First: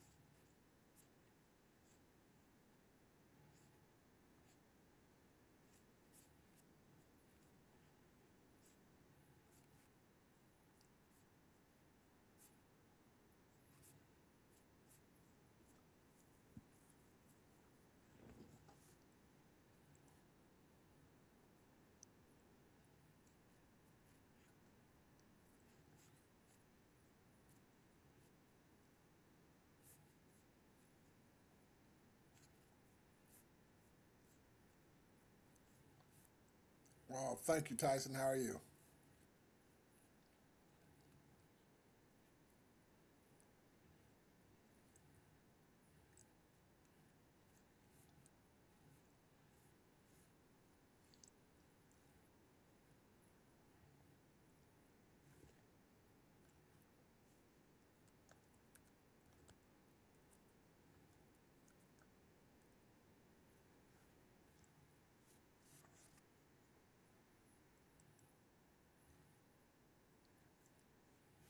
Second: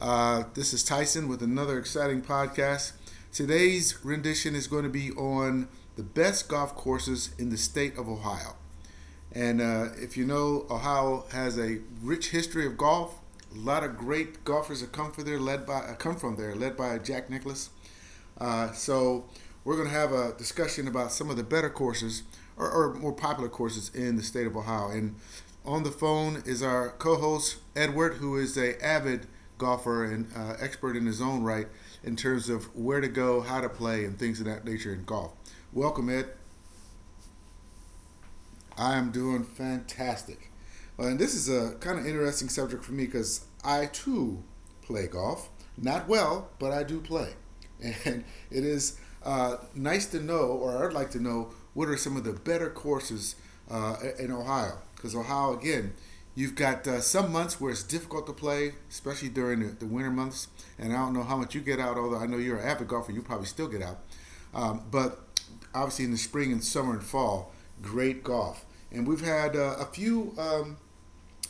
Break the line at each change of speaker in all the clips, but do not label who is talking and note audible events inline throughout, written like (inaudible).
This is Tyson with another exciting podcast. Today's rendition is going to be on the best golf courses in the state of Ohio. And if you know, Ohio has a rich history of golf. A lot of great golfers have come from there, led by Jack Nicklaus. So we're going to have a discussion about some of the better courses or more popular courses in the state of Ohio. And on the phone is our co-host Edward, who is a avid golfer and expert in his own right in terms of where to go, how to play, and things of that nature in golf. Welcome, Ed.
Well, thank you, Tyson. How are you?
I am doing fantastic. Well, and this is a kind of interesting subject for me because I too play golf. Not well, but I do play. (laughs) And it is nice to know, or I'd like to know, what are some of the better courses in Ohio? Because Ohio, again, you've got some months where it's difficult to play, especially during the winter months. And I don't know how much you get out, although I know you're an avid golfer, you probably still get out. But obviously in the spring and summer and fall, great golf. And we've had a few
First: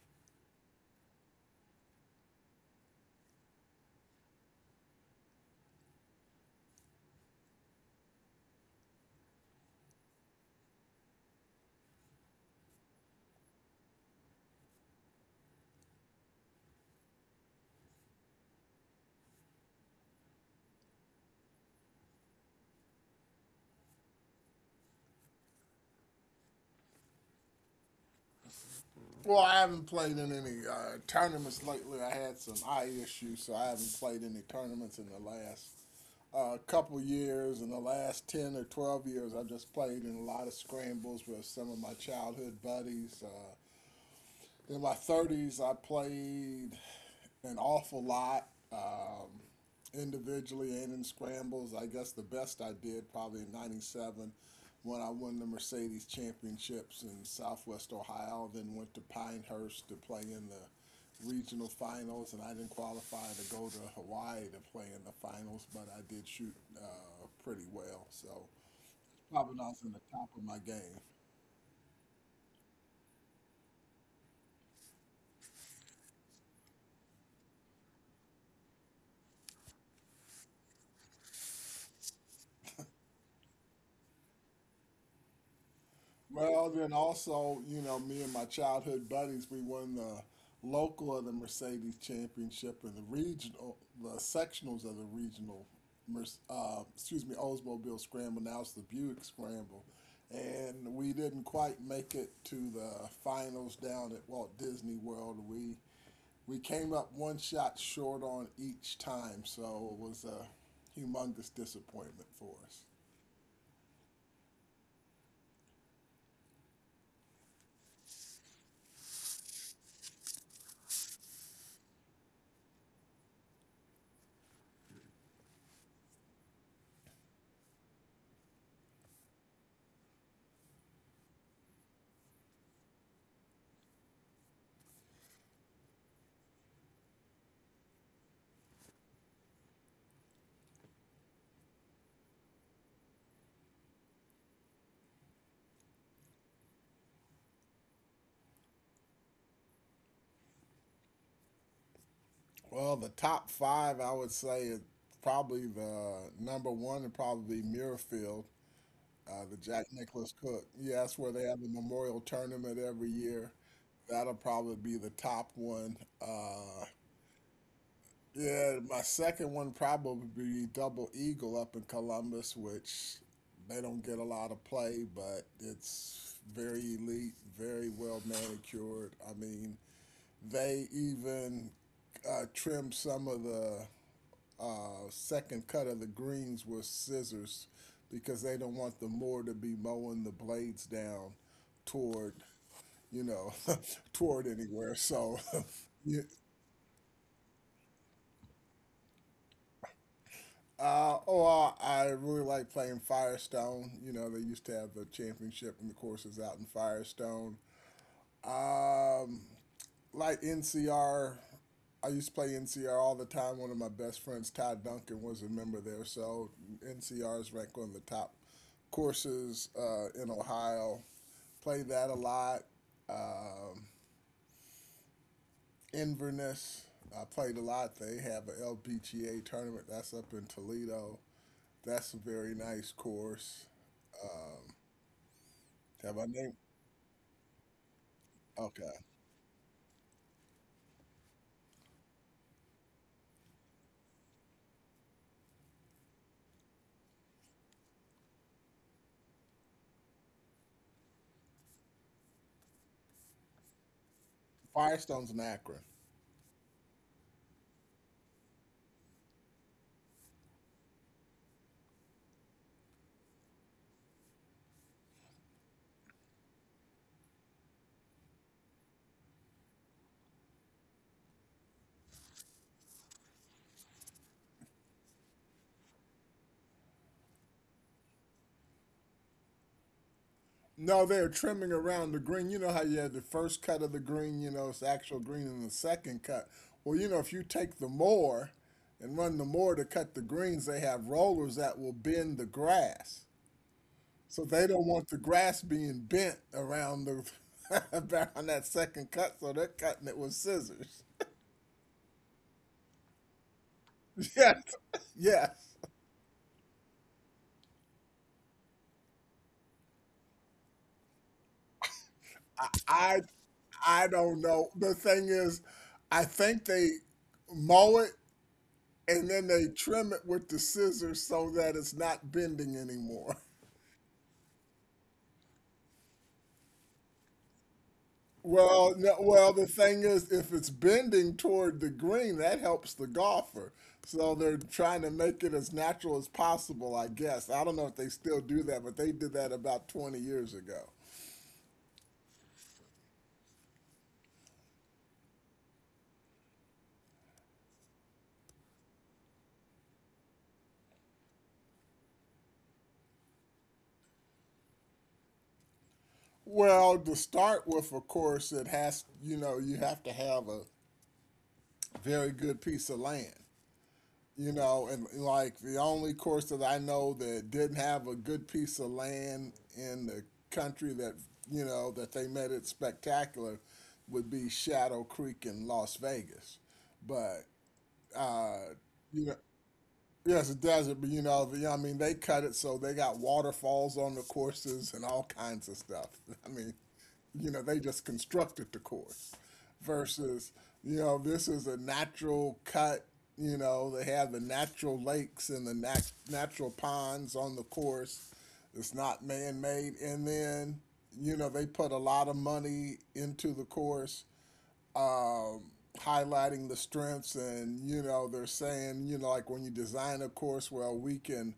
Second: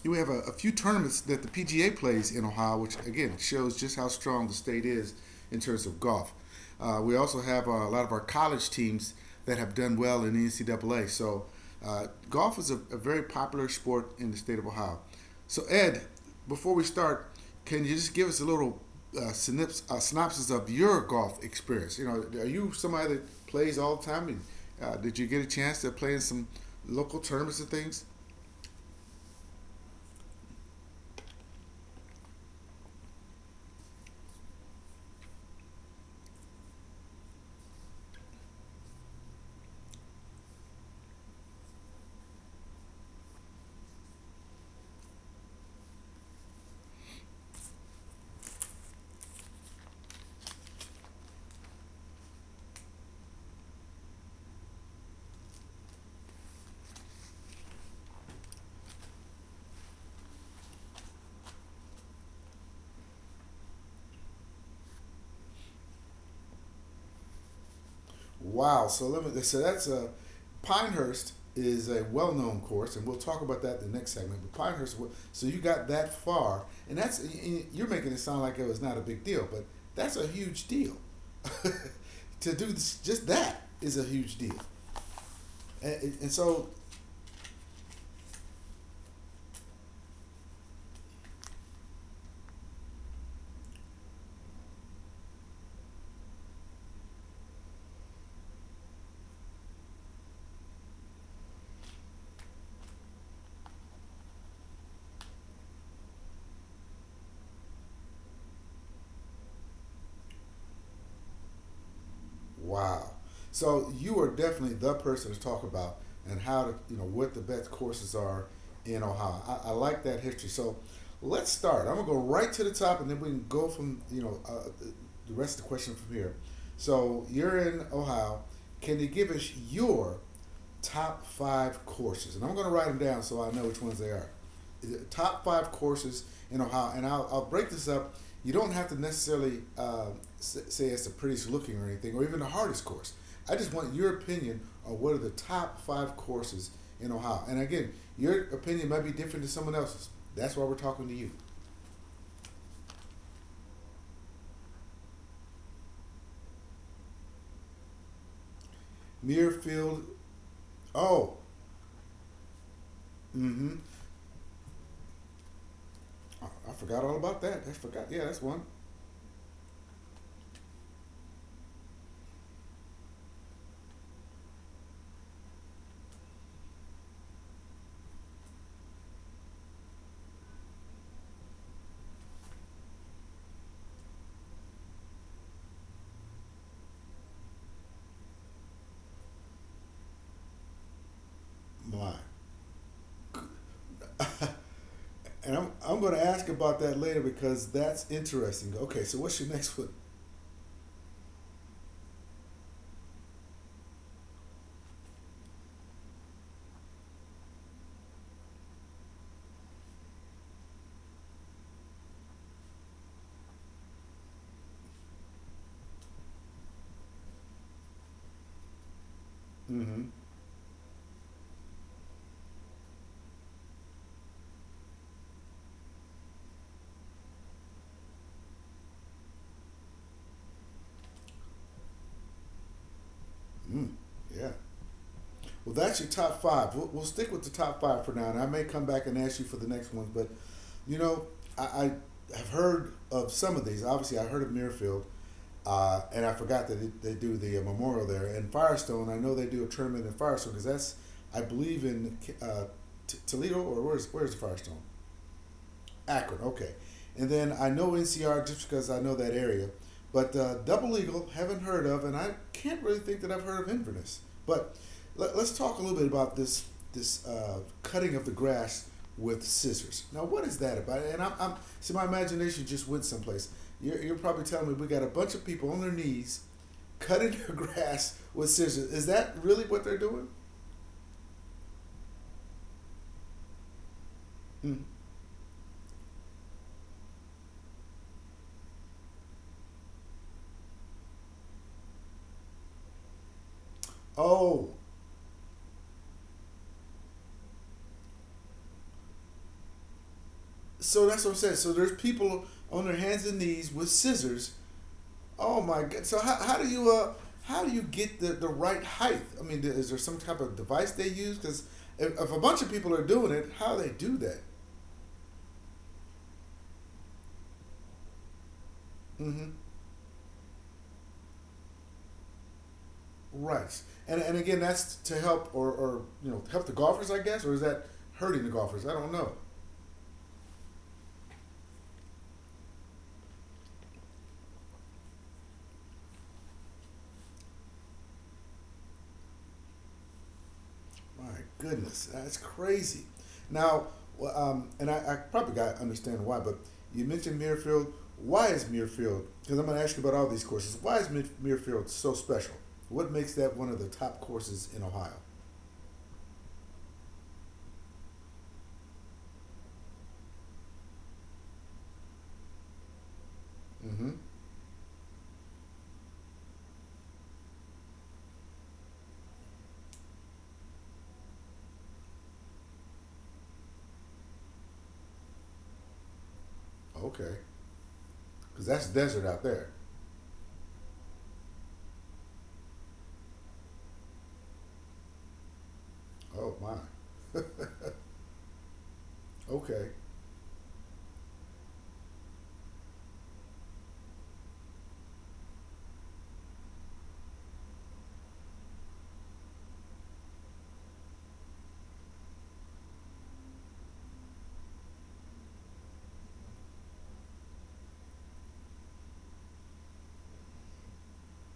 you have a few tournaments that the PGA plays in Ohio, which again shows just how strong the state is in terms of golf. We also have a lot of our college teams that have done well in the NCAA. So golf is a very popular sport in the state of Ohio. So Ed, before we start, can you just give us a little synopsis of your golf experience? You know, are you somebody that plays all the time? And did you get a chance to play in some local tournaments and things?
Well, I haven't played in any tournaments lately. I had some eye issues, so I haven't played any tournaments in the last couple years. In the last 10 or 12 years, I've just played in a lot of scrambles with some of my childhood buddies. In my 30s, I played an awful lot. Individually and in scrambles. I guess the best I did probably in '97 when I won the Mercedes Championships in Southwest Ohio, then went to Pinehurst to play in the regional finals, and I didn't qualify to go to Hawaii to play in the finals, but I did shoot pretty well. So
Wow. So let me.
probably
So
not
that's
in the
a
top of my game.
Pinehurst is a well-known course, and we'll talk about that in the next segment. But Pinehurst, so you got that far, and you're making it sound like it was not a big deal, but that's a huge deal. (laughs) to do this, just that is a huge deal, and so
Well, then also, you know, me and my childhood buddies, we won the local of the Mercedes Championship and the regional, the sectionals of the regional, excuse me, Oldsmobile Scramble. Now it's the Buick Scramble, and we didn't quite make it to the finals down at Walt Disney World. We came up one shot short on each time, so it was a humongous disappointment for us.
Wow. So you are definitely the person to talk about and how to, you know, what the best courses are in Ohio. I like that history. So let's start. I'm gonna go right to the top, and then we can go from, you know, the rest of the question from here. So you're in Ohio. Can you give us your top five courses, and I'm going to write them down so I know which ones they are. Top five courses in Ohio, and I'll break this up. You don't have to necessarily say it's the prettiest looking or anything, or even the hardest course. I just want your opinion on what are the top five courses in Ohio. And again, your opinion might be different to someone else's. That's why we're talking to you.
Well, the top five, I would say, is probably the number one would probably be Muirfield, the Jack
Muirfield.
Nicholas Cook. Yeah, that's where
Oh,
they have the memorial tournament every year.
mm-hmm.
That'll probably be the top one.
I forgot all about that. I forgot. Yeah, that's one.
Yeah, my second one probably be Double Eagle up in Columbus, which they don't get a lot of play, but it's very elite, very well manicured. I mean, they even trim some of the second cut of the greens with scissors because they don't want the mower to be mowing the blades down
Mine.
toward, you know, (laughs) toward
(laughs)
anywhere. So,
and I'm
(laughs)
going
yeah,
to ask about that later because that's interesting. Okay, so what's your next one?
or I really like playing Firestone. You know, they used to have the championship and the courses out in Firestone. Um, like NCR. I used to play NCR all the time. One of my best friends, Ty Duncan, was a member there. So NCR is ranked one of the top courses
Mm-hmm.
in Ohio. Played that a lot. Um, Inverness, I played a lot. They have an L P G a LPGA tournament that's up in Toledo. That's a very nice course.
Mm, yeah. Well, that's your
Have I
top
named?
five. We'll stick with the top five for now, and I may come
Okay.
back and ask you for the next one. But you know, I, I have heard of some of these. Obviously, I heard of Mirfield, and I forgot that it, they do the memorial there. And Firestone, I know they do a tournament in Firestone because that's I believe in Toledo or where's Firestone?
Firestone's in Akron.
Akron, okay. And then I know NCR just because I know that area. But Double Eagle, haven't heard of, and I can't really think that I've heard of Inverness. But let, us talk a little bit about this cutting of the grass with scissors. Now, what is that about? And I'm see, my imagination just went someplace. You're probably telling me we got a bunch of people on their knees cutting (laughs) their grass with scissors. Is that really what they're doing?
No, they are trimming around the green. You know how you had the first cut of the green, you know,
Mm.
it's actual green, and the second cut. Well, you know, if you take the mower and run the mower to cut the greens, they have rollers that will bend the grass. So they
Oh,
don't want the grass being bent around the (laughs) around that second cut, so they're cutting it with scissors.
so that's
(laughs)
what I'm saying. So there's people on their hands and knees with scissors.
Yes. Yes.
Oh my god! So how do you get the right height? I mean, is there some type of device they use? Because if a bunch of people are
I
doing it, how do they
I
do that?
don't know. The thing is, I think they mow it and then
Hmm.
they trim it with the scissors so that it's not bending anymore. (laughs)
Right. And again, that's to help or you know help the golfers, I guess, or is that hurting the golfers? I
Well,
don't
no,
know.
well, the thing is, if it's bending toward the green, that helps the golfer. So they're trying to make it as natural as possible, I guess. I don't know if they still do that, but they did that about 20 years ago.
My goodness, that's crazy. Now, well, and I probably got to understand why, but you mentioned Muirfield. Why is Muirfield? Because I'm going to ask you about all these courses. Why is Muirfield so special? What makes that one of the top courses in Ohio?
Well, to start with, of course, it has, you know, you have to have a very good piece of land.
Mm-hmm.
You know, and like the only course that I know that didn't have a good piece of land in the country that you know that they made it spectacular would be Shadow Creek in Las Vegas.
Okay,
But
because that's
you
desert
know,
out there.
yes, it does. But you know, I mean, they cut it so they got waterfalls on the courses and all kinds of stuff. (laughs) I
Oh
mean,
my.
you know, they
(laughs)
just constructed the course
okay.
versus, you know, this is a natural cut. You know, they have the natural lakes and the natural ponds on the course. It's not man made. And then, you know, they put a lot of money into the course highlighting the strengths, and you know they're saying you know like when you design a course well we can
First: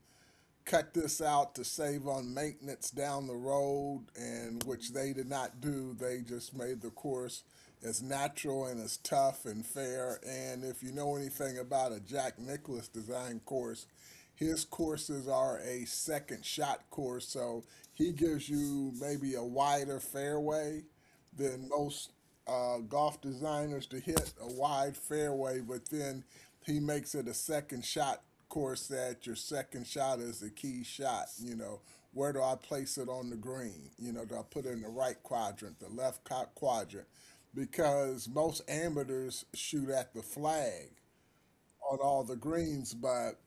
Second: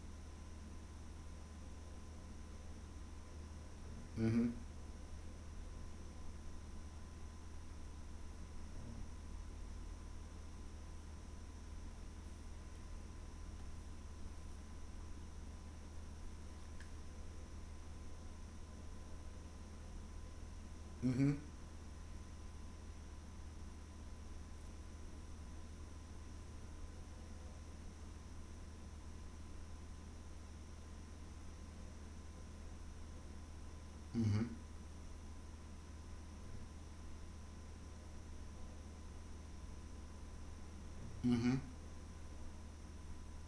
cut this out to save on maintenance down the road,
Mm-hmm.
and which they did not do. They just made the course as natural and as tough and fair. And if you know anything about a Jack Nicklaus design course, his courses are a second shot course, so he gives you maybe a wider fairway
Mm-hmm.
than most golf designers to hit a wide fairway, but then he makes it a second shot course that your second shot is a key shot. You know, where do I place it on the green? You know, do I
Mm-hmm.
put it in the right quadrant, the quadrant? Because most amateurs shoot at the flag
Mm-hmm.
on all the greens, but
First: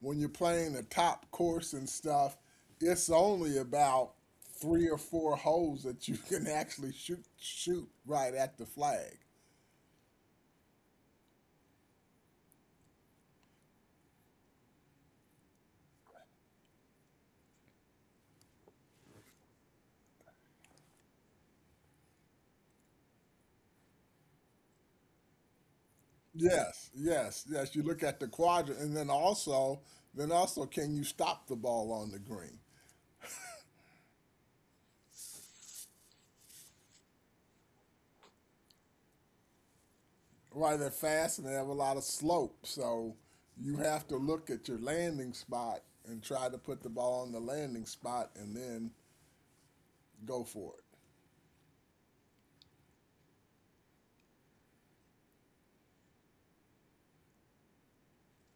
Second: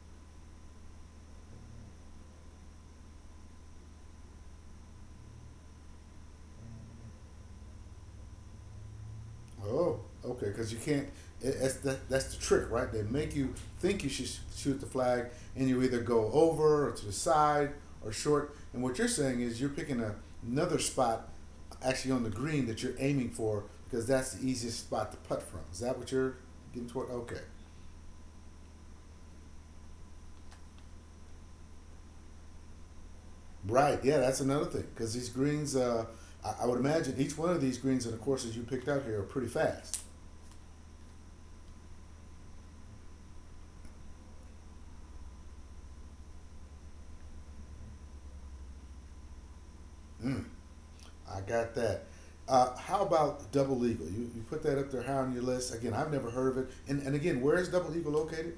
when you're playing the top course and stuff, it's only about three or four holes that you (laughs) can actually shoot right at the flag.
Oh, okay. Because you can't. It, that's the trick, right? They make you think you should shoot the flag, and you either go over or to the side or short. And what you're saying is you're picking another spot, actually on the green that you're aiming for, because that's the easiest spot to putt from. Is that what you're getting
Yes,
toward? Okay.
yes, yes. You look at the quadrant, and then also, can you stop the ball on the green?
Right. Yeah, that's another thing. Because these greens, I would imagine each one of these greens and the courses you picked out here are pretty fast.
Right, they're fast and they have a lot of slope, so you have to look at your landing spot and try to put the ball on the landing spot, and then
Mm.
go for it.
I got that. How about Double Eagle? You put that up there high on your list. Again, I've never heard of it. And again, where is Double Eagle located?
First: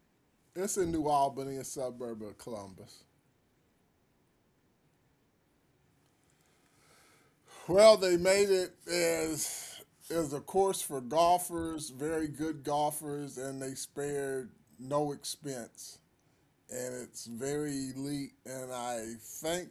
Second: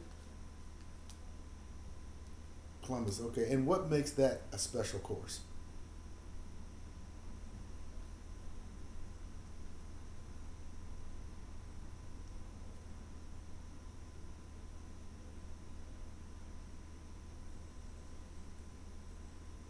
It's in New Albany, a suburb of Columbus.
Columbus. Okay. And what makes that a special course?
Well, they made it as a course for golfers, very good golfers, and they spared no expense. And it's very elite. And I think,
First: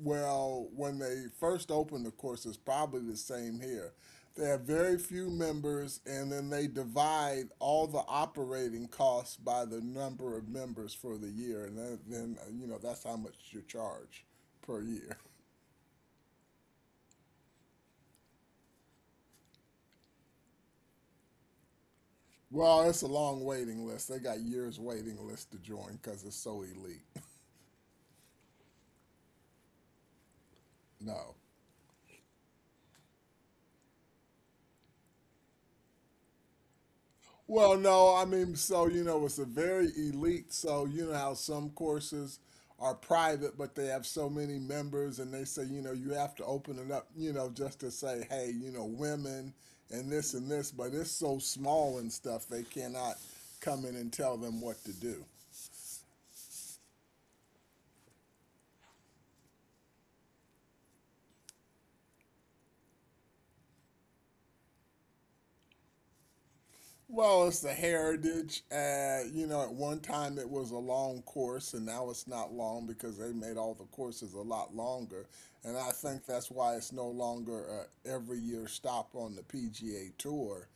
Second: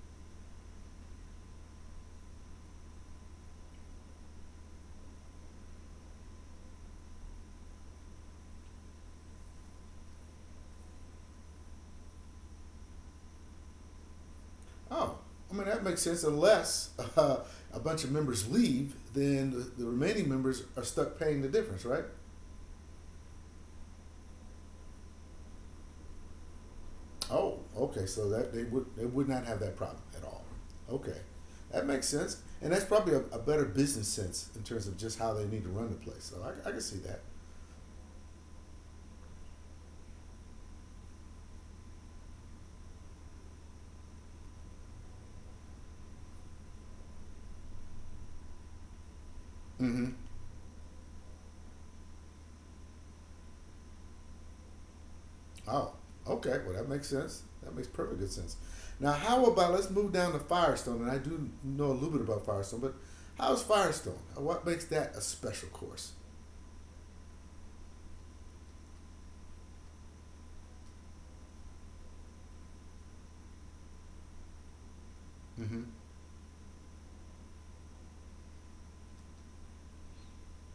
well, when they first opened the course, it's probably the same here. They have very few members, and then they divide all the operating costs by the number of members for the year, and then you know that's how much you charge per year.
Oh,
(laughs)
I mean, that makes sense. Unless uh, a bunch of members leave, then the remaining members are stuck paying the difference, right?
Well, it's a long waiting list. They got years waiting list to join because it's so elite. (laughs)
Oh, okay. So that they would not have that problem at all. Okay,
No.
that makes sense, and that's probably a better business sense in terms of just how they need to run the place. So I can see that.
Well, no, I mean, so, you know, it's a very elite. So, you know how some courses are private, but they have so many members and they say, you know, you have to open it up, you know, just to say, hey, you know, women
Mm-hmm.
and this and this. But it's so small and stuff, they cannot come in and tell them what to do.
Oh, okay. Well, that makes sense. That makes perfect good sense. Now, how about let's move down to Firestone? And I do know a little bit about Firestone, but how's Firestone? What makes that a special course?
Well, it's the heritage. You know, at one time it was a long course, and now it's not long because they made all the courses a lot longer. And
Mm-hmm.
I think that's why it's no longer a every year stop on the PGA Tour.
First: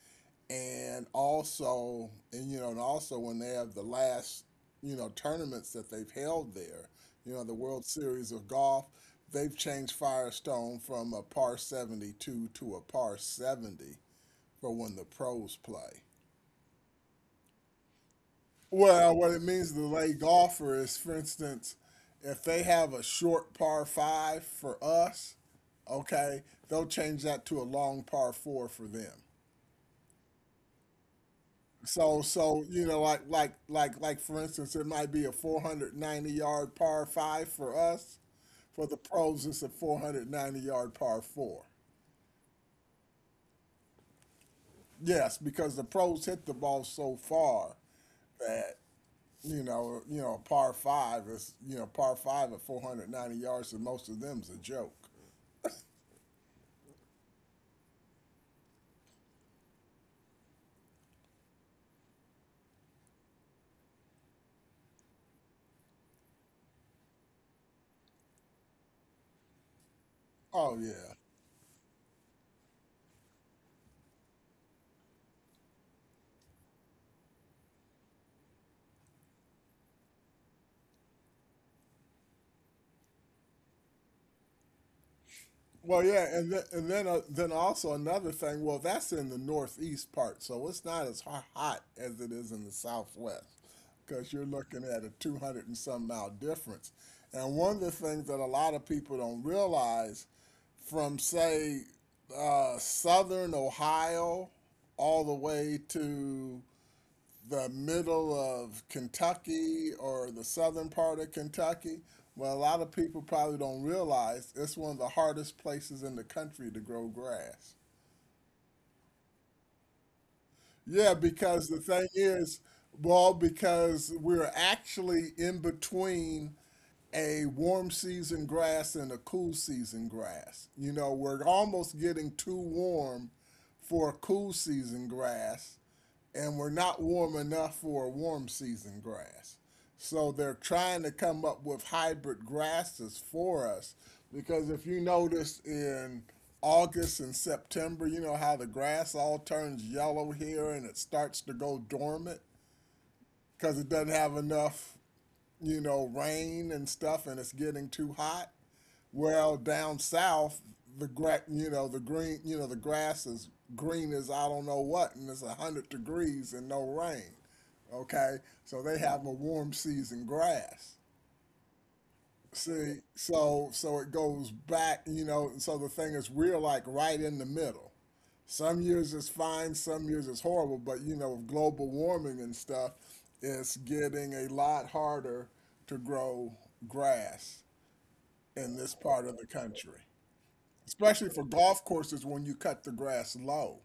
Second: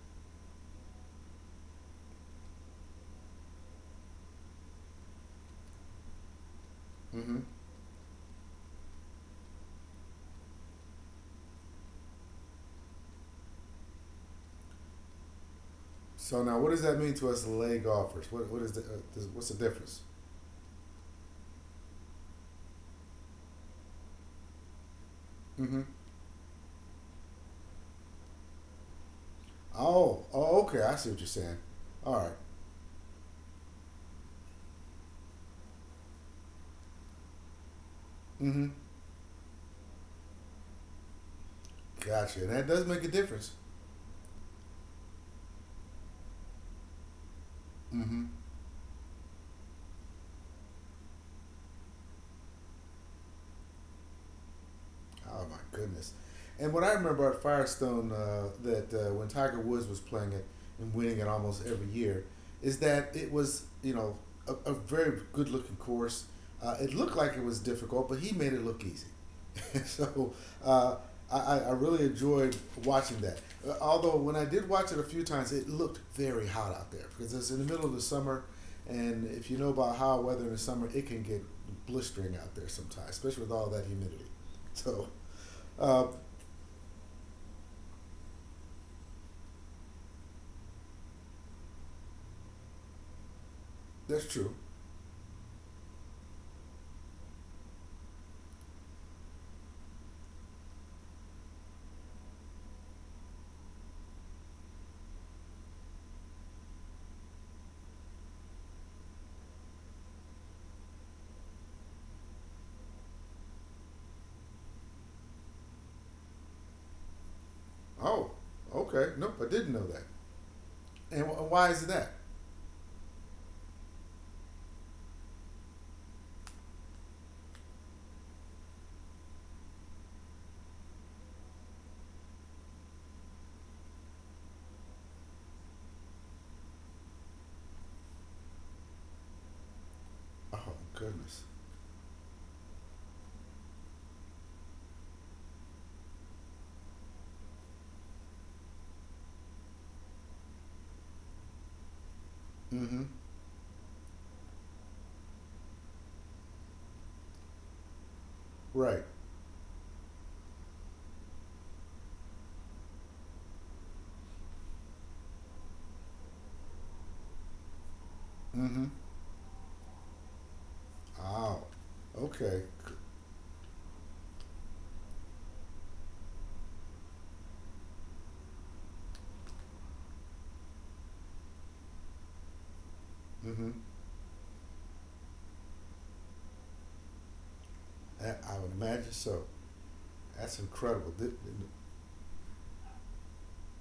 And also, and you know, and also when they have the last, you know, tournaments that they've held there, you
Mm-hmm.
know, the World Series of Golf, they've changed Firestone from a par 72 to a par 70 for when the pros play.
So now, what does that mean to us lay golfers? What is the
Well, what it
what's the
means to
difference?
lay golfer is, for instance, if they have a short par five for us,
Mm-hmm.
okay, they'll change that to a long par four for them.
Oh, oh, okay. I see what you're saying. All
So,
right,
so you know, like, for instance, it might be a 490 yard par five for us.
Mm-hmm.
For the pros, it's a 490 yard par four.
Gotcha. And that does make a difference.
Yes, because the pros hit the ball so far
Mm-hmm.
that you know, you know, par five is you know par five at 490 yards, and most of them's a joke.
Oh my goodness! And what I remember at Firestone, that when Tiger Woods was playing it and winning it almost every year, is that it was you know a very good looking course. It looked like it was difficult, but he made it look easy. (laughs) so
Oh
uh,
yeah.
I really enjoyed watching that. Although when I did watch it a few times, it looked very hot out there because it's in the middle of the summer, and if you know about how weather in the summer, it can get blistering out there sometimes, especially with all that humidity. (laughs) So
Well,
uh,
yeah, and then then also another thing. Well, that's in the northeast part, so it's not as hot as it is in the southwest,
that's
because you're
true.
looking at a 200 and some mile difference. And one of the things that a lot of people don't realize, from say southern Ohio all the way to the middle of Kentucky or the southern part of Kentucky. Well, a lot of people probably don't realize it's one of the hardest places in the country to grow grass.
Oh, okay. Nope, I didn't know that.
Yeah,
And
because
why
the
is
thing
that?
is, well, because we're actually in between a warm season grass and a cool season grass. You know, we're almost getting too warm for cool season grass, and we're not warm enough for a warm season grass. So they're
Oh,
trying to
goodness.
come up with hybrid grasses for us because if you notice in August and September, you know how the grass all turns yellow here and it starts to go dormant
Mm-hmm.
because it doesn't have enough, you know, rain and stuff and it's getting too hot.
Right.
Well, down south, you know, the green, you know, the grass is green as I don't know what, and it's 100 degrees and no rain. Okay, so
Mm-hmm.
they have a warm season grass.
Oh, okay.
See, so it goes back, you know. So the thing is, we're like right in the middle. Some years it's fine, some years it's horrible. But you know, with global warming and stuff,
Mm-hmm.
it's getting a lot harder to grow grass
I
in
would
this
imagine
part of the
so.
country
That's incredible.
especially
Th-
for
th-
golf courses when you cut the grass low.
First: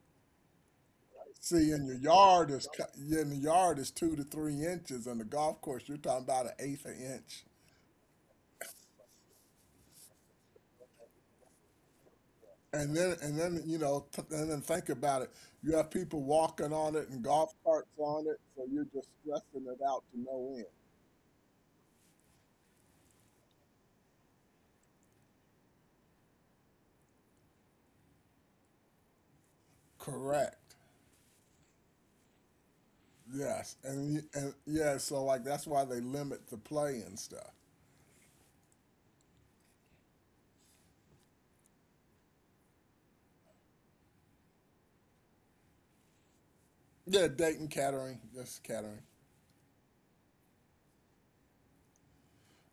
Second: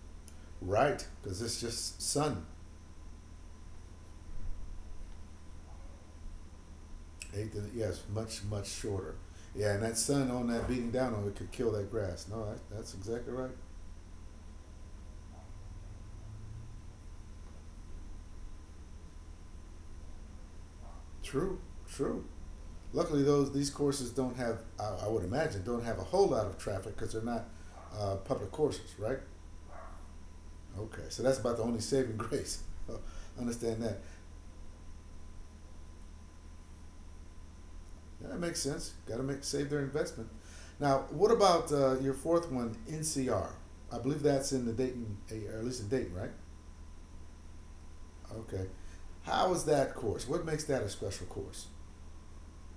Right, because it's
See,
just sun.
in the yard is 2 to 3 inches, and the golf course you're talking about an eighth of an inch.
Eighth and- Yes, much, much shorter. Yeah, and that sun on that beating down on it could kill that grass. No, that, that's
And then
exactly
and
right.
then think about it. You have people walking on it and golf carts on it, so you're just stressing it out to no end.
True, true. Luckily, those these courses don't have, I would imagine, don't have a whole lot of traffic because they're not public courses, right?
Correct.
Okay, so that's about the only saving grace. (laughs)
Yes,
Understand that?
and y- and yeah, so like that's why they limit the play and stuff.
Yeah, that makes sense. Got to make save their investment. Now, what about your fourth one, NCR? I believe that's in the Dayton, or at least in Dayton, right?
Yeah, Dayton, catering, just
Okay.
catering.
How is that course? What makes that a special course?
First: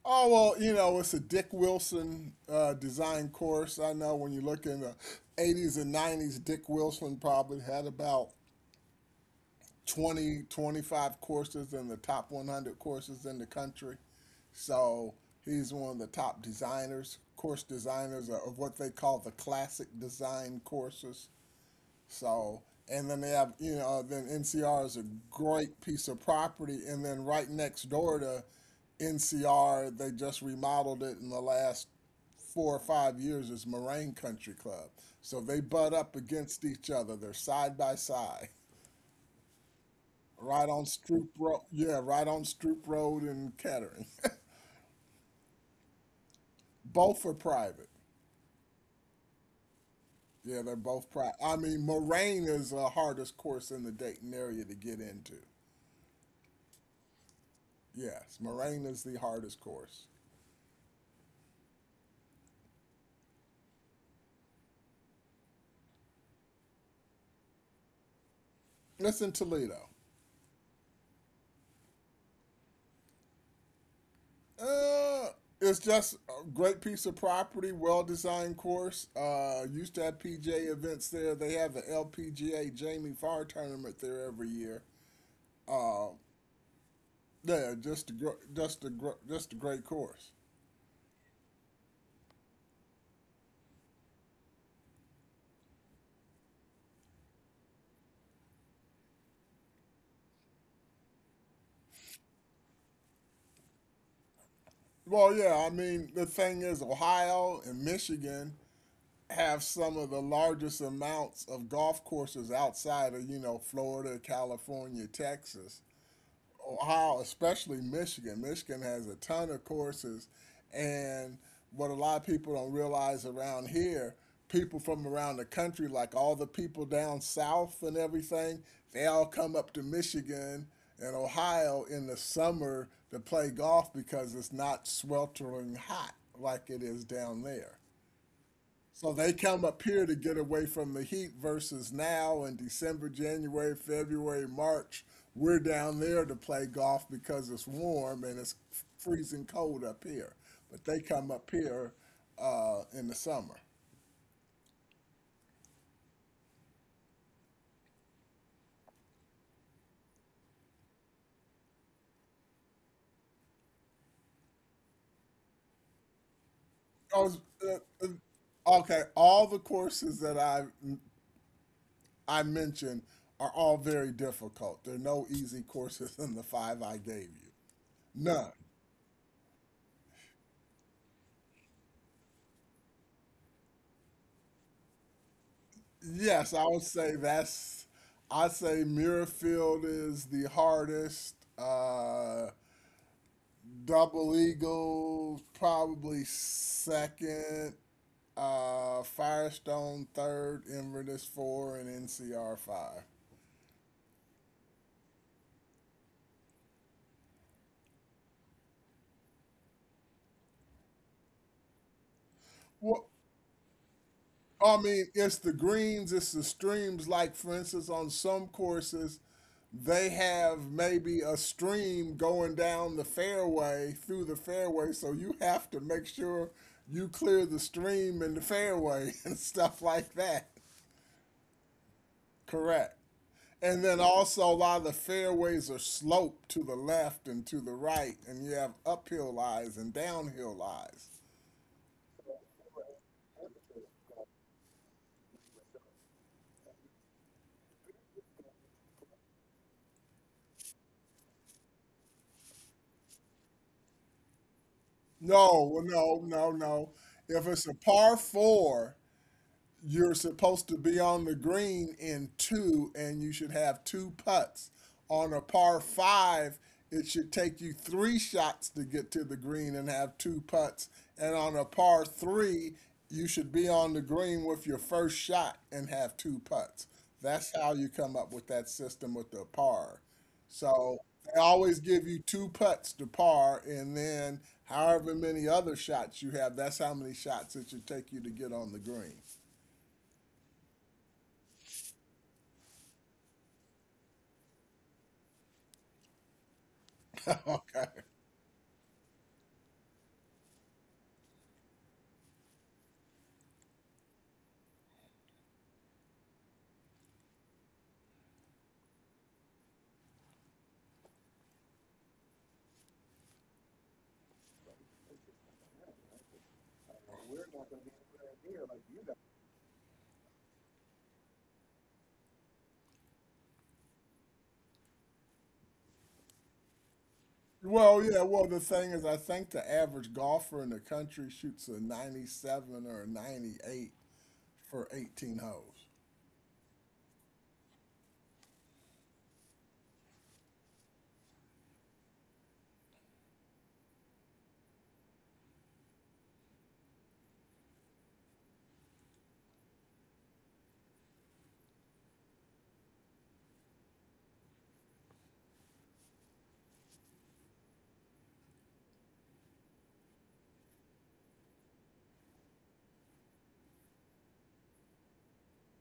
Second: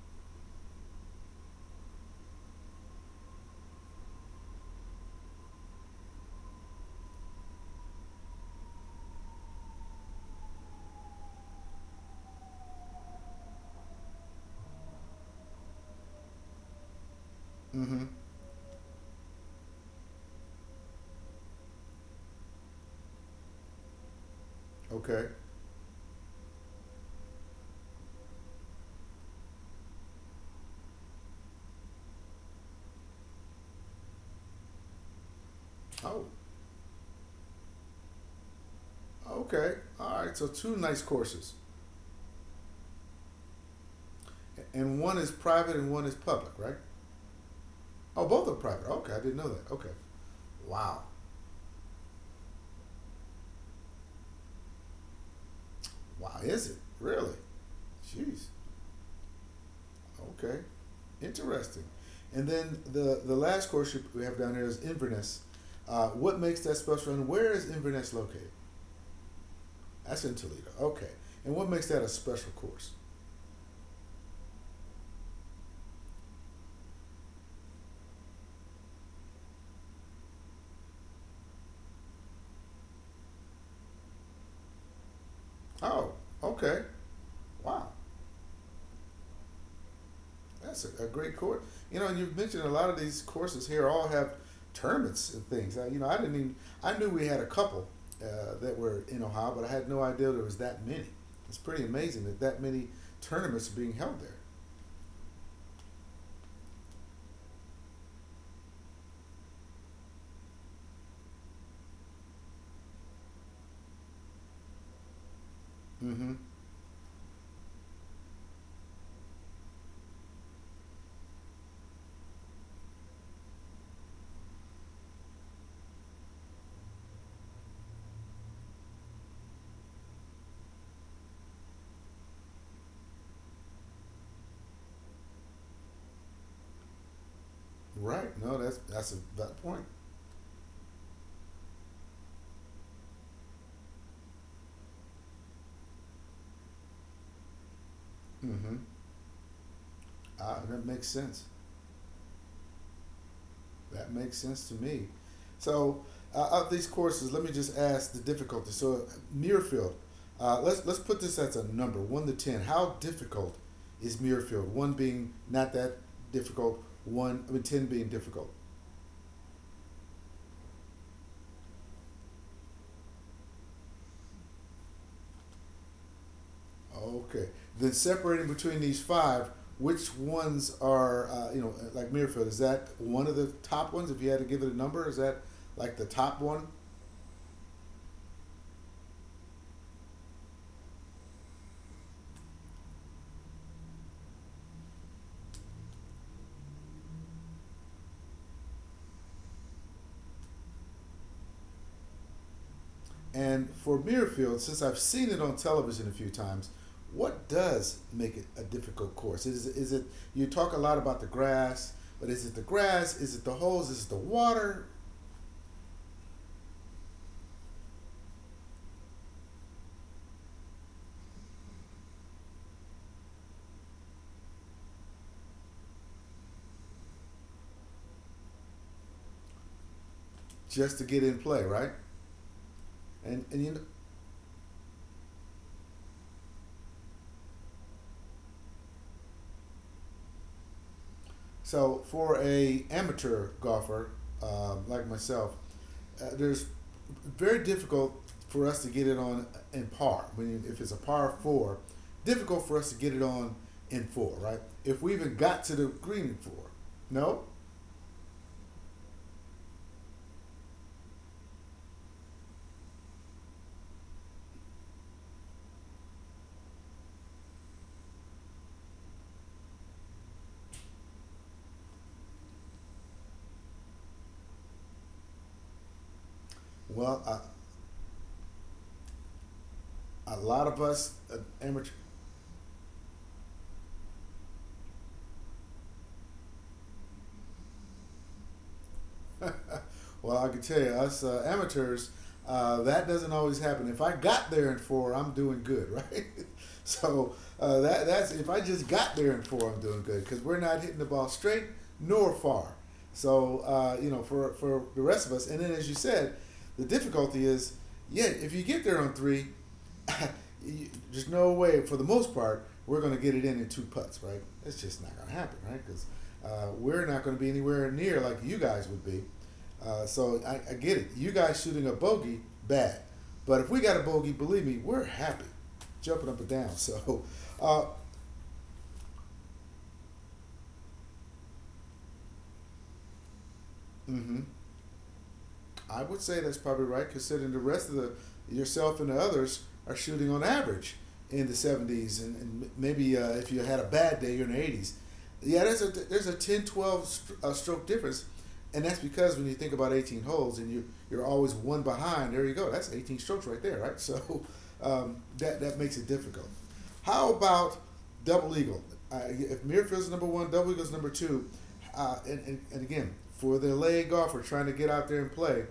Oh well, you know it's a Dick Wilson design course. I know when you look in the '80s and '90s, Dick Wilson probably had about 20, 25 courses in the top 100 courses in the country. So he's one of the top designers, course
Mm-hmm.
designers of what they call the classic design courses. So, and then they have, then NCR is a
Okay.
great piece of property. And then right next door to NCR, they just remodeled it in the last 4 or 5 years, is Moraine Country Club. So they butt up
Oh,
against each other. They're side by side.
okay. All right. So
Right
two
on
nice
Stroop
courses,
Road. Yeah, right on Stroop Road in Kettering. (laughs)
and one is private and one is public, right?
Both are private.
Oh, both are private. Okay, I didn't know that. Okay.
Yeah, they're
Wow.
both private. I mean, Moraine is the hardest course in the Dayton area to get into.
Wow. Is it really?
Yes,
Jeez.
Moraine is the hardest course.
Okay. Interesting. And then the last course we have down here is Inverness. What makes that special, and where is Inverness located?
It's in Toledo.
That's in Toledo. Okay. And what makes that a special course?
Uh, it's just a great piece of property, well designed course. Used to have PGA events there. They have the LPGA Jamie Farr tournament there every year.
Oh, okay.
Yeah,
Wow.
just a great course.
That's a great course. You know, and you've mentioned a lot of these courses here all have tournaments and things. I, you know, I didn't even, I knew we had a couple that were in Ohio, but I had no idea there was that many. It's pretty amazing that that many tournaments are being held there.
Well, yeah, I mean the thing is, Ohio and Michigan have some of the largest amounts of golf courses outside of you know Florida, California, Texas.
Mm-hmm.
Ohio, especially Michigan. Michigan has a ton of courses, and what a lot of people don't realize around here, people from around the country, like all the people down south and everything, they all come up to Michigan and Ohio in the summer to play golf because it's not sweltering hot like it is down there.
Right. No, that's
So
a,
they
that
come up
point.
here to get away from the heat versus now in December, January, February, March. We're down there to play golf because it's warm and it's
Mm-hmm.
freezing cold up here. But
That
they
makes
come
sense.
up here in the summer.
That makes sense to me. So, of these courses, let me just ask the difficulty. So, Muirfield, let's put this as a number, one to ten. How difficult is Muirfield? One being not that difficult,
Oh,
one I mean
uh,
ten being difficult.
okay, all the courses that I mentioned are all very difficult. There are no easy courses in the five I gave
Okay.
you.
Then separating
None.
between these five, which ones are like Muirfield? Is that one of the top ones? If you had to give it a number, is that like the top
Yes, I
one?
would say that's. I say Muirfield is the hardest. Double Eagle probably second. Firestone third. Inverness four and NCR five.
And for Mirfield, since I've seen it on television a few times, what does make it a difficult course? You talk a lot about the grass, but is it the
Well,
grass? Is it the holes? Is it the
I
water?
mean, it's the greens, it's the streams. Like, for instance, on some courses, they have maybe a stream going down the fairway, through the fairway. So you have to make sure you clear the stream and the fairway (laughs) and stuff like that.
Just to get in play, right?
Correct.
And, and you
And
know,
then also, a lot of the fairways are sloped to the left and to the right, and you have uphill lies and downhill lies.
So for a amateur golfer like myself, there's very difficult for us to get it on in par. If it's a par four, difficult for us to get it on in four, right? If we even
No,
got
well,
to the
no,
green in
no,
four,
no. If
no.
it's a par four, you're supposed to be on the green in two, and you should have two putts. On a par five, it should take you three shots to get to the green and have two putts. And on a par three, you should be on the green with your first shot and have two putts.
Well,
That's how you come up with that system with the par.
a lot of
So
us
they always
amateur.
give you two putts to par, and then however many other shots you have, that's how many shots it should take you to get on the green.
Well, I can tell you, us amateurs, that doesn't always happen. If I got there in four, I'm doing good, right? (laughs) so that that's if I just got there in four, I'm doing good because we're not hitting the ball straight nor far. So you know, for the rest of us, and then as you said, the difficulty is, yeah, if you get there on three, (laughs) you, there's no way. For the most part, we're going to get it in two putts, right? It's just not going to happen, right? Because we're not going to be anywhere near like you guys would be. So I get it. You guys shooting a bogey, bad. But if we got a bogey, believe me, we're happy, jumping up and down. (laughs) So, uh,
Well, yeah, well, the thing is, I think the average golfer in the country shoots a 97 or a 98
mm-hmm.
for 18 holes.
I would say that's probably right, considering the rest of the yourself and the others are shooting on average in the 70s, and, maybe if you had a bad day, you're in the 80s. Yeah, there's a 10, 12 stroke difference, and that's because when you think about 18 holes and you're always one behind. There you go. That's 18 strokes right there, right? (laughs) So that makes it difficult. How about Double Eagle? If Mirfield's number one, Double Eagle's number two, and again, for the LA golfer trying to get out there and play,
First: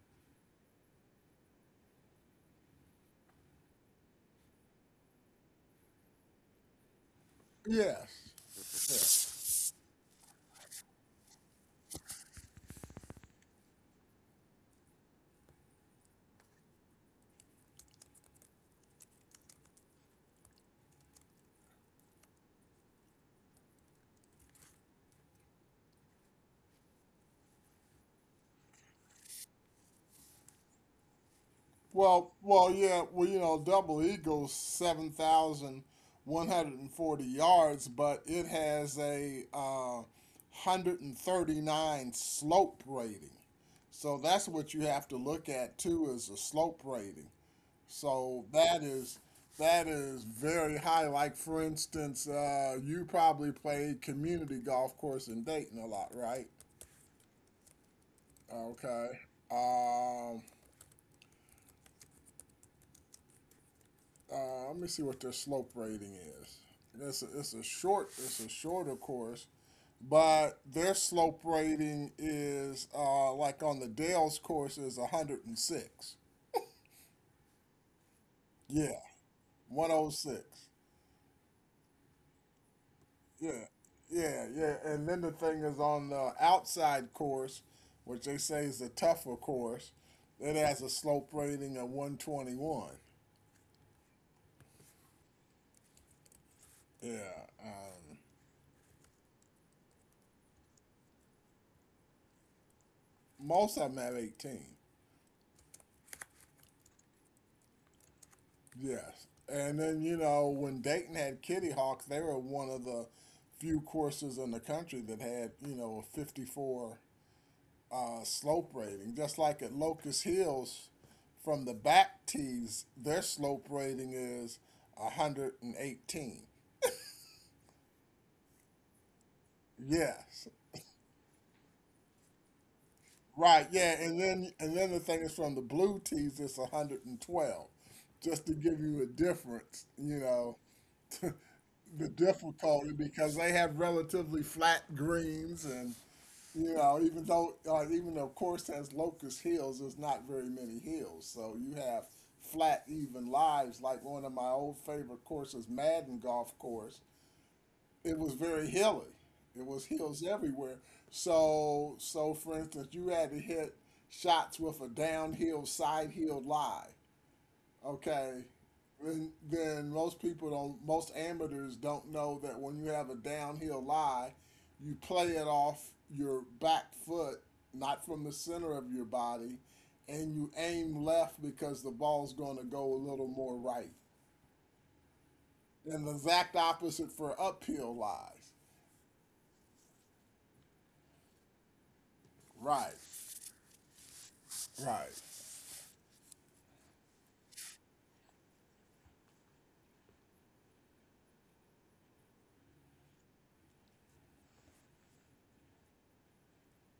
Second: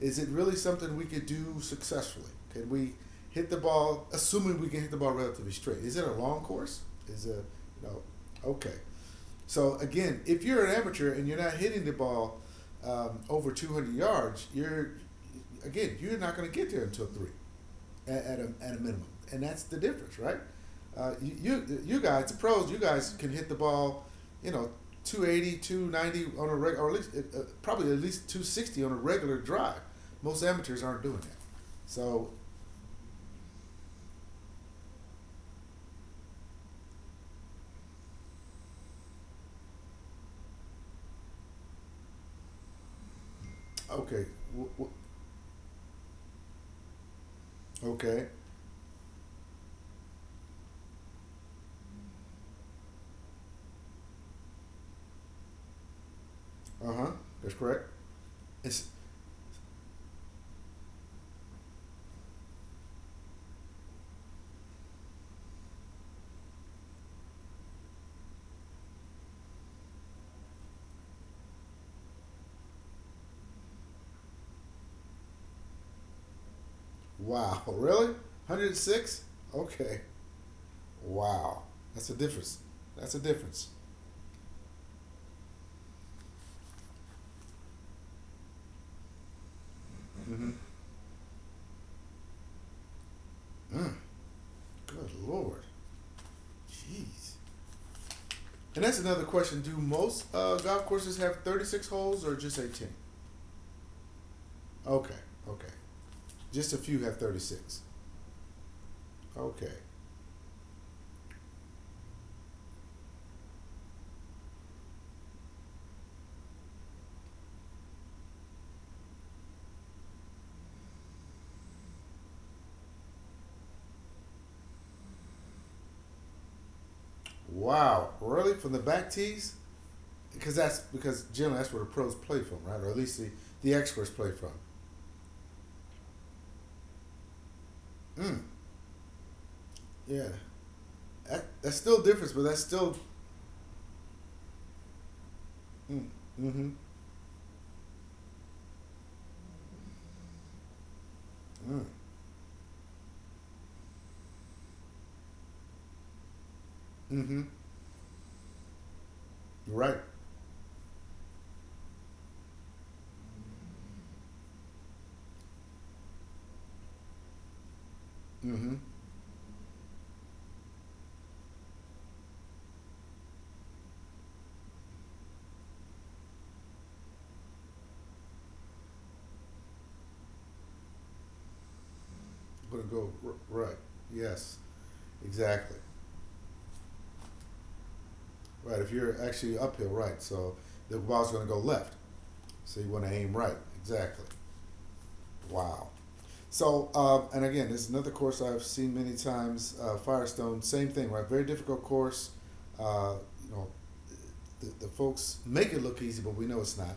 is it really something we could do successfully? Can we hit the ball, assuming we can hit the ball relatively straight? Is it a long course? Is it, you
Yes.
know, okay.
Yeah.
So again, if you're an amateur and you're not hitting the ball over 200 yards, you're, again, you're not going to get there until three at a minimum, and that's the difference, right? You you guys, the pros, you guys can hit the ball, you know, 280, 290 on a reg, or at least probably at least 260 on a regular drive. Most amateurs aren't doing that. So,
Well, yeah, well, you know, double eagles 7,140 yards, but it has a 139 slope rating. So
okay,
that's
w-
what you
w-
have to look at too is the slope rating.
okay,
So that is very high. Like for instance, you probably played Community Golf Course in Dayton a lot, right?
uh huh, that's correct. It's
Okay. Um, Let me see what their slope rating is. It's a shorter course, but their slope rating is like on the Dales course is 106.
wow, (laughs) really,
Yeah,
106? Okay,
106.
wow, that's a difference. That's a
Yeah,
difference.
yeah, yeah. And then the thing is on the outside course, which they say is the tougher course,
Mm-hmm.
it has a slope rating of 121.
Mm, good lord, jeez.
Yeah, um,
And that's another question. Do most golf courses have 36 holes or just 18?
most of them have 18.
Okay, okay. Just a few have 36.
Yes.
Okay.
And then, you know, when Dayton had Kitty Hawk, they were one of the few courses in the country that had, you know, a 54 slope rating. Just like at Locust Hills, from the back tees, their slope rating is 118.
Wow. Really? From the back tees?
Yes,
Because that's because generally that's where the pros play from, right? Or at least
right,
the
yeah,
experts
and
play from.
then the thing is from the blue tees, it's 112,
Mm.
just to give you a difference, you
Yeah.
know.
That, that's still
The
different, but that's
difficulty
still.
because they have relatively flat greens and
Mm. Mm-hmm.
you know even though course has Locust Hills, there's not very many hills, so you
Mm.
have flat even lives. Like one of my old favorite courses, Madden Golf Course,
Mm-hmm.
it was very hilly. It
You're
was
right.
hills everywhere. So for instance, you had to hit shots with a downhill side hill lie. Okay.
Mm-hmm. I'm
Then, most people don't, most amateurs don't know that when you have a downhill lie, you play it off your back foot, not from the center of your body, and you aim left because the ball's going to
gonna
go a
go
little more
right.
right.
Yes. Exactly.
And the exact opposite for uphill lies.
Right. If you're actually uphill, right. So the ball's gonna go left. So
Right,
you want to aim right. Exactly.
right.
Wow. So, and again, this is another course I've seen many times. Firestone, same thing, right? Very difficult course. Uh, you know, the folks make it look easy, but we know it's not.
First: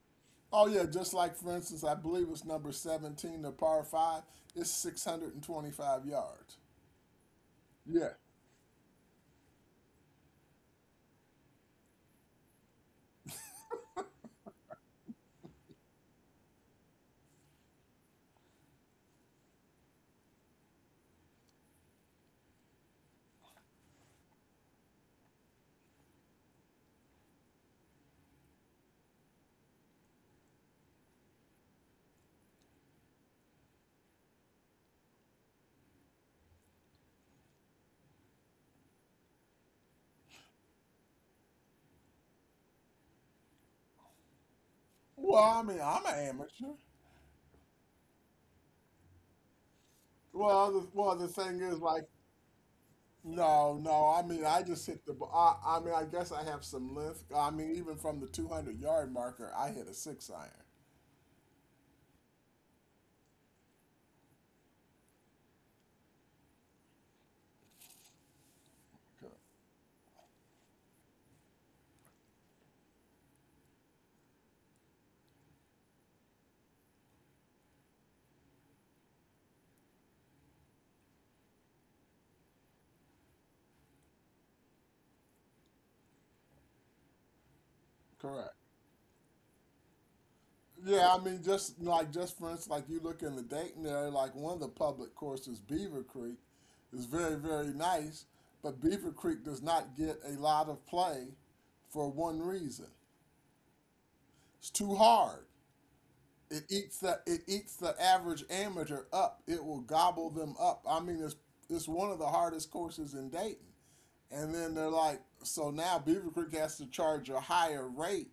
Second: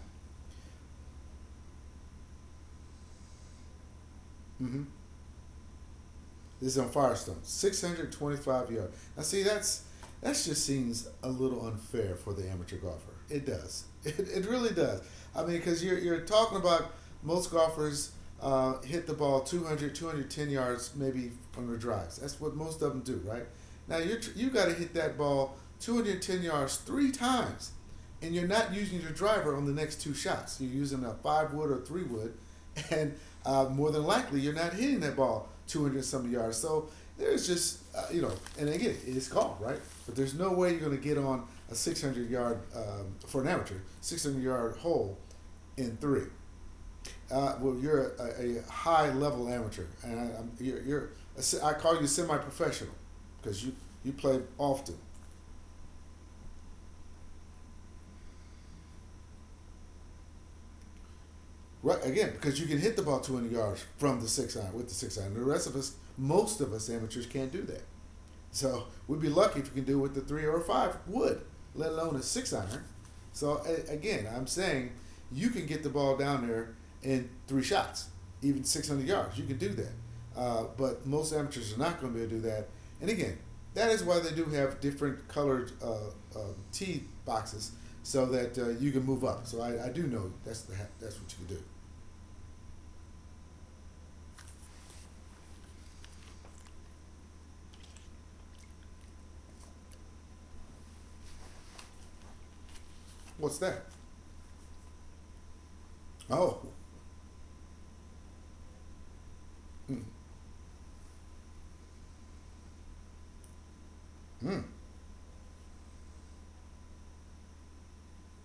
Oh, yeah, just like, for instance, I believe it's number 17, the par 5, it's
Mm-hmm.
625 yards.
This is on Firestone.
Yeah,
625 yards. Now, see, that's that just seems a little unfair for the amateur golfer. It does. (laughs) It really does. I mean, because you're talking about most golfers hit the ball 200, 210 yards maybe on their drives. That's what most of them do, right? Now, you got to hit that ball 210 yards three times and you're not using your driver on the next two shots. You're using a five wood or three wood, (laughs) and more than likely you're not hitting that ball 200 some yards. So there's just you know, and again, it's called right, but there's no way you're going to get on a 600 yard for an amateur 600-yard hole
well, I mean,
in
I'm an
three.
amateur.
Well, you're a high level amateur, and I, I'm,
Well, the,
you're a, I am
well, the thing
you are I
is,
call you
like,
semi professional because you
no,
you
no. I
play
mean, I just
often.
hit the. I mean, I guess I have some length. I mean, even from the 200-yard marker, I hit a six iron.
Right again, because you can hit the ball 200 yards from the six iron with the six iron. The rest of us, most of us amateurs, can't do that. So we'd be
Co-
lucky if you can do it with the three or a five wood, let alone a six iron. So again, I'm saying you can get the ball down there in three shots, even 600 yards. You can do that. But most amateurs are not going to be able to do that. And again, that is why they do have different colored uh, tee boxes so that
Correct.
you can move up. So I do know that's the, that's
Yeah, I
what you
mean,
can do.
just like just for instance, like you look in the Dayton area, like one of the public courses, Beaver Creek, is very very nice, but Beaver Creek does not get a lot of play for one reason:
What's that?
it's too hard.
Oh,
It eats the average amateur up. It will
mm,
gobble them up. I mean, it's one of the hardest courses in Dayton.
mm,
And then they're like, so now Beaver Creek has to charge a higher rate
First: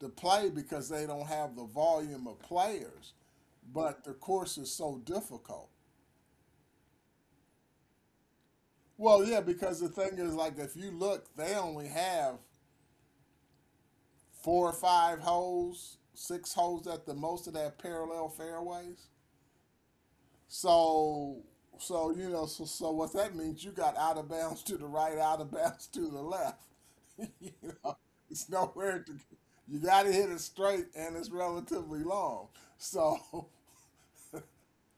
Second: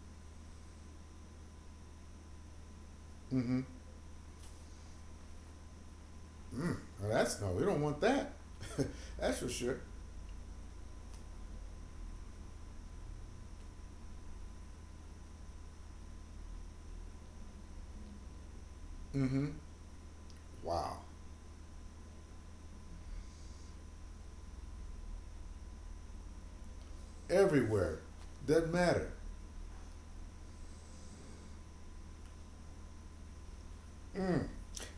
to play because they don't have the volume of players.
mm-hmm,
But the course is so difficult.
mm. Well, that's no, we don't want that.
Well,
That's
yeah,
for sure.
because the thing is, like, if you look, they only have four or five holes, six holes at the most of that parallel fairways.
Mm-hmm. Wow.
So, so, you know, so what that means, you got out of bounds to the right, out of bounds to the left. (laughs) You know,
Everywhere.
it's
Doesn't
nowhere
matter.
to. You got to hit it straight, and it's relatively long. So, (laughs)
Mm.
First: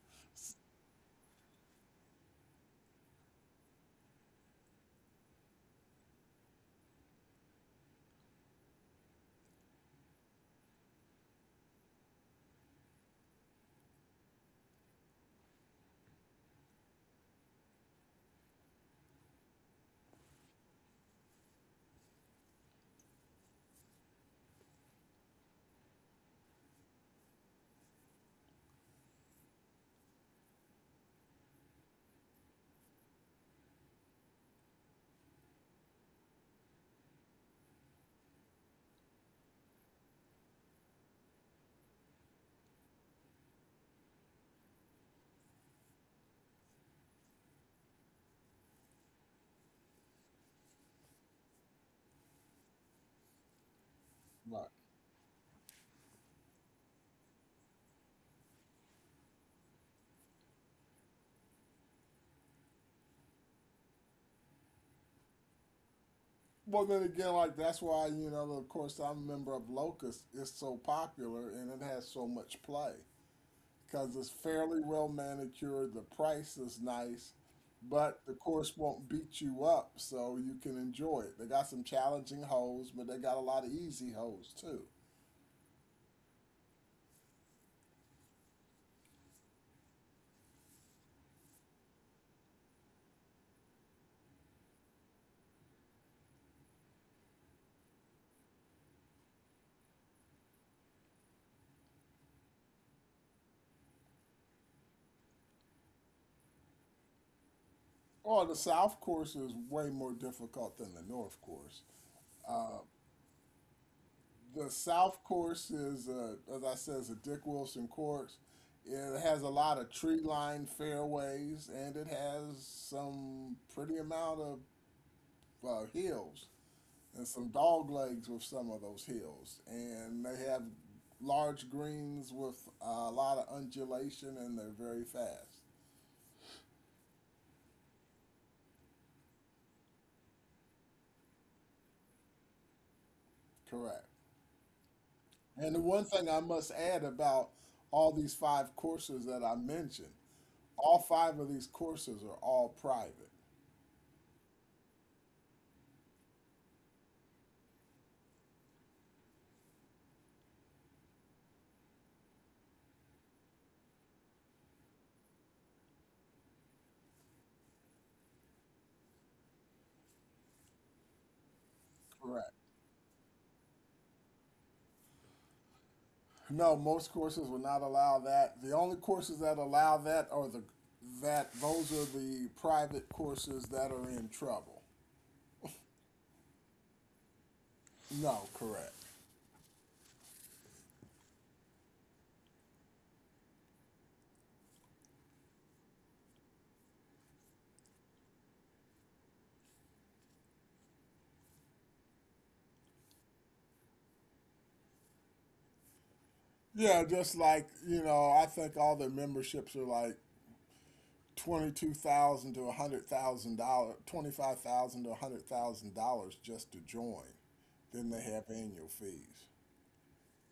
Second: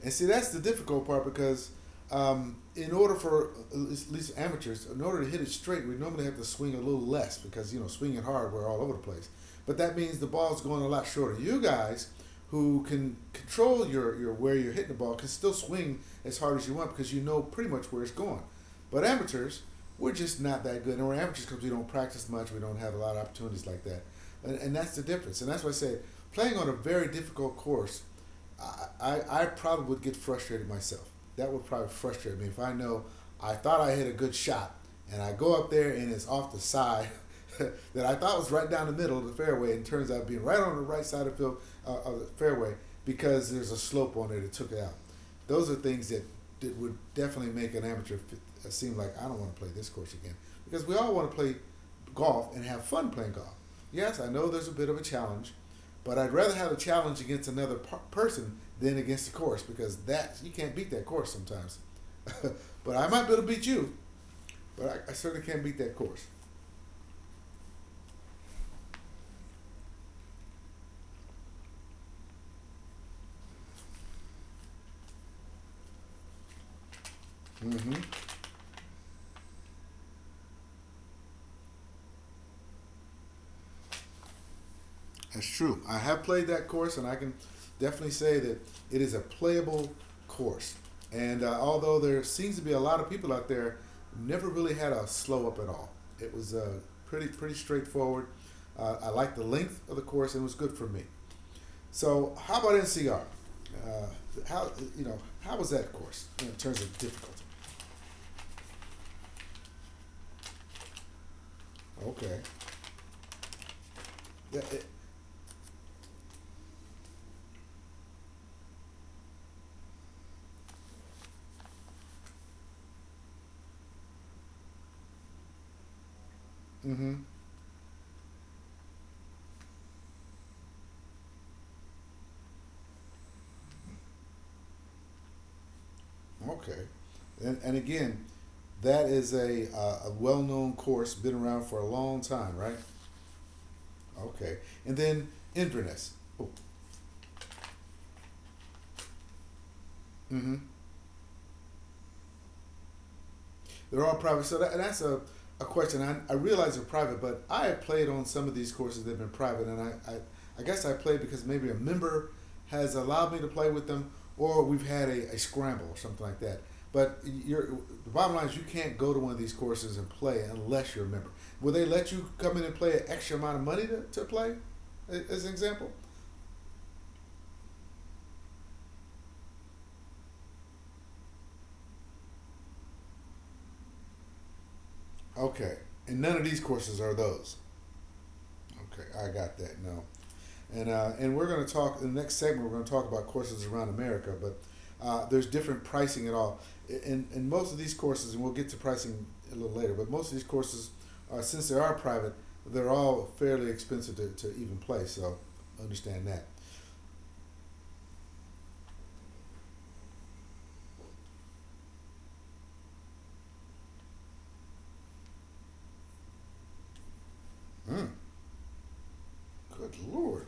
And see, that's the difficult part because in order for at least amateurs, in order to hit it straight, we normally have to swing a little less because you know swinging hard, we're all over the place. But that means the ball's going a lot shorter. You guys who can control your where you're hitting the ball can still swing as hard as you want because you know pretty much where it's going. But amateurs, we're just not that good. And we're amateurs because we don't practice much. We don't have a lot of opportunities like that. And that's the difference. And that's why I say playing on a very difficult course– I probably would get frustrated myself. That would probably frustrate me if I know I thought I hit a good shot and I go up there and it's off the side (laughs) that I thought was right down the middle of the fairway and turns out being right on the right side of the, field, of the fairway because there's a slope on it that took it out. Those are things that, that would definitely make an amateur seem like I don't want to play this course again because we all want to play golf and have fun playing golf. Yes, I know
right.
there's a bit of a challenge, but I'd rather have a challenge against another person than against the course because that you can't beat that course sometimes. (laughs) but I might be able to beat you, but I certainly can't beat that course.
Well, then again, like that's why you know, of course, I'm a member of Locust. It's so popular, and it has so much play. Because it's fairly well manicured. The price is nice, but
Mm-hmm.
the course won't beat you up, so you can enjoy it. They got some challenging holes, but they got a lot of easy holes too.
That's true. I have played that course, and I can definitely say that it is a playable course. And although there seems to be a lot of people out there, never really had a slow up at all. It was pretty straightforward. I liked the length of the course, and it was good for me. So how about NCR? Uh, how you know how was that course in terms of difficulty?
Oh, the South course is way more difficult than the North course.
Okay.
The
Yeah, it,
South course is, as I said, is a Dick Wilson course. It has a lot of tree-lined fairways, and it has some pretty amount of hills.
mm-hmm.
And some dog legs with some of those hills. And they have large greens with a lot of undulation and they're very fast.
Okay. And again, that is a well known course, been around for a long time, right?
Correct.
Okay. And then
And the one
Inverness.
thing I
Oh,
must add about all these five courses that I mentioned,
mm-hmm.
all five of these courses are all private.
They're all private. So that, that's a question. I realize they're private, but I have played on some of these courses that have been private, and I guess I played because maybe a member has allowed me to play with them, or we've had a scramble or something like that. But you're, the bottom line is you can't go to one of these courses and play unless you're a member. Will they let you
Correct.
come in and play an extra amount of money to play, as an example?
No, most courses will not allow that. The only courses that allow that are the that those are the private courses that are in trouble.
Okay. And none of these courses are those.
No, correct.
Okay, I got that. No. And we're going to talk in the next segment. We're going to talk about courses around America, but there's different pricing at all. And most of these courses, and we'll get to pricing a little later, but most of these courses are since they are private, they're all fairly expensive to even play. So understand that.
Yeah, just like, you know, I think all their memberships are like 22,000 to $100,000, 25,000 to $100,000 just to join. Then
Mm,
they have annual fees.
good lord.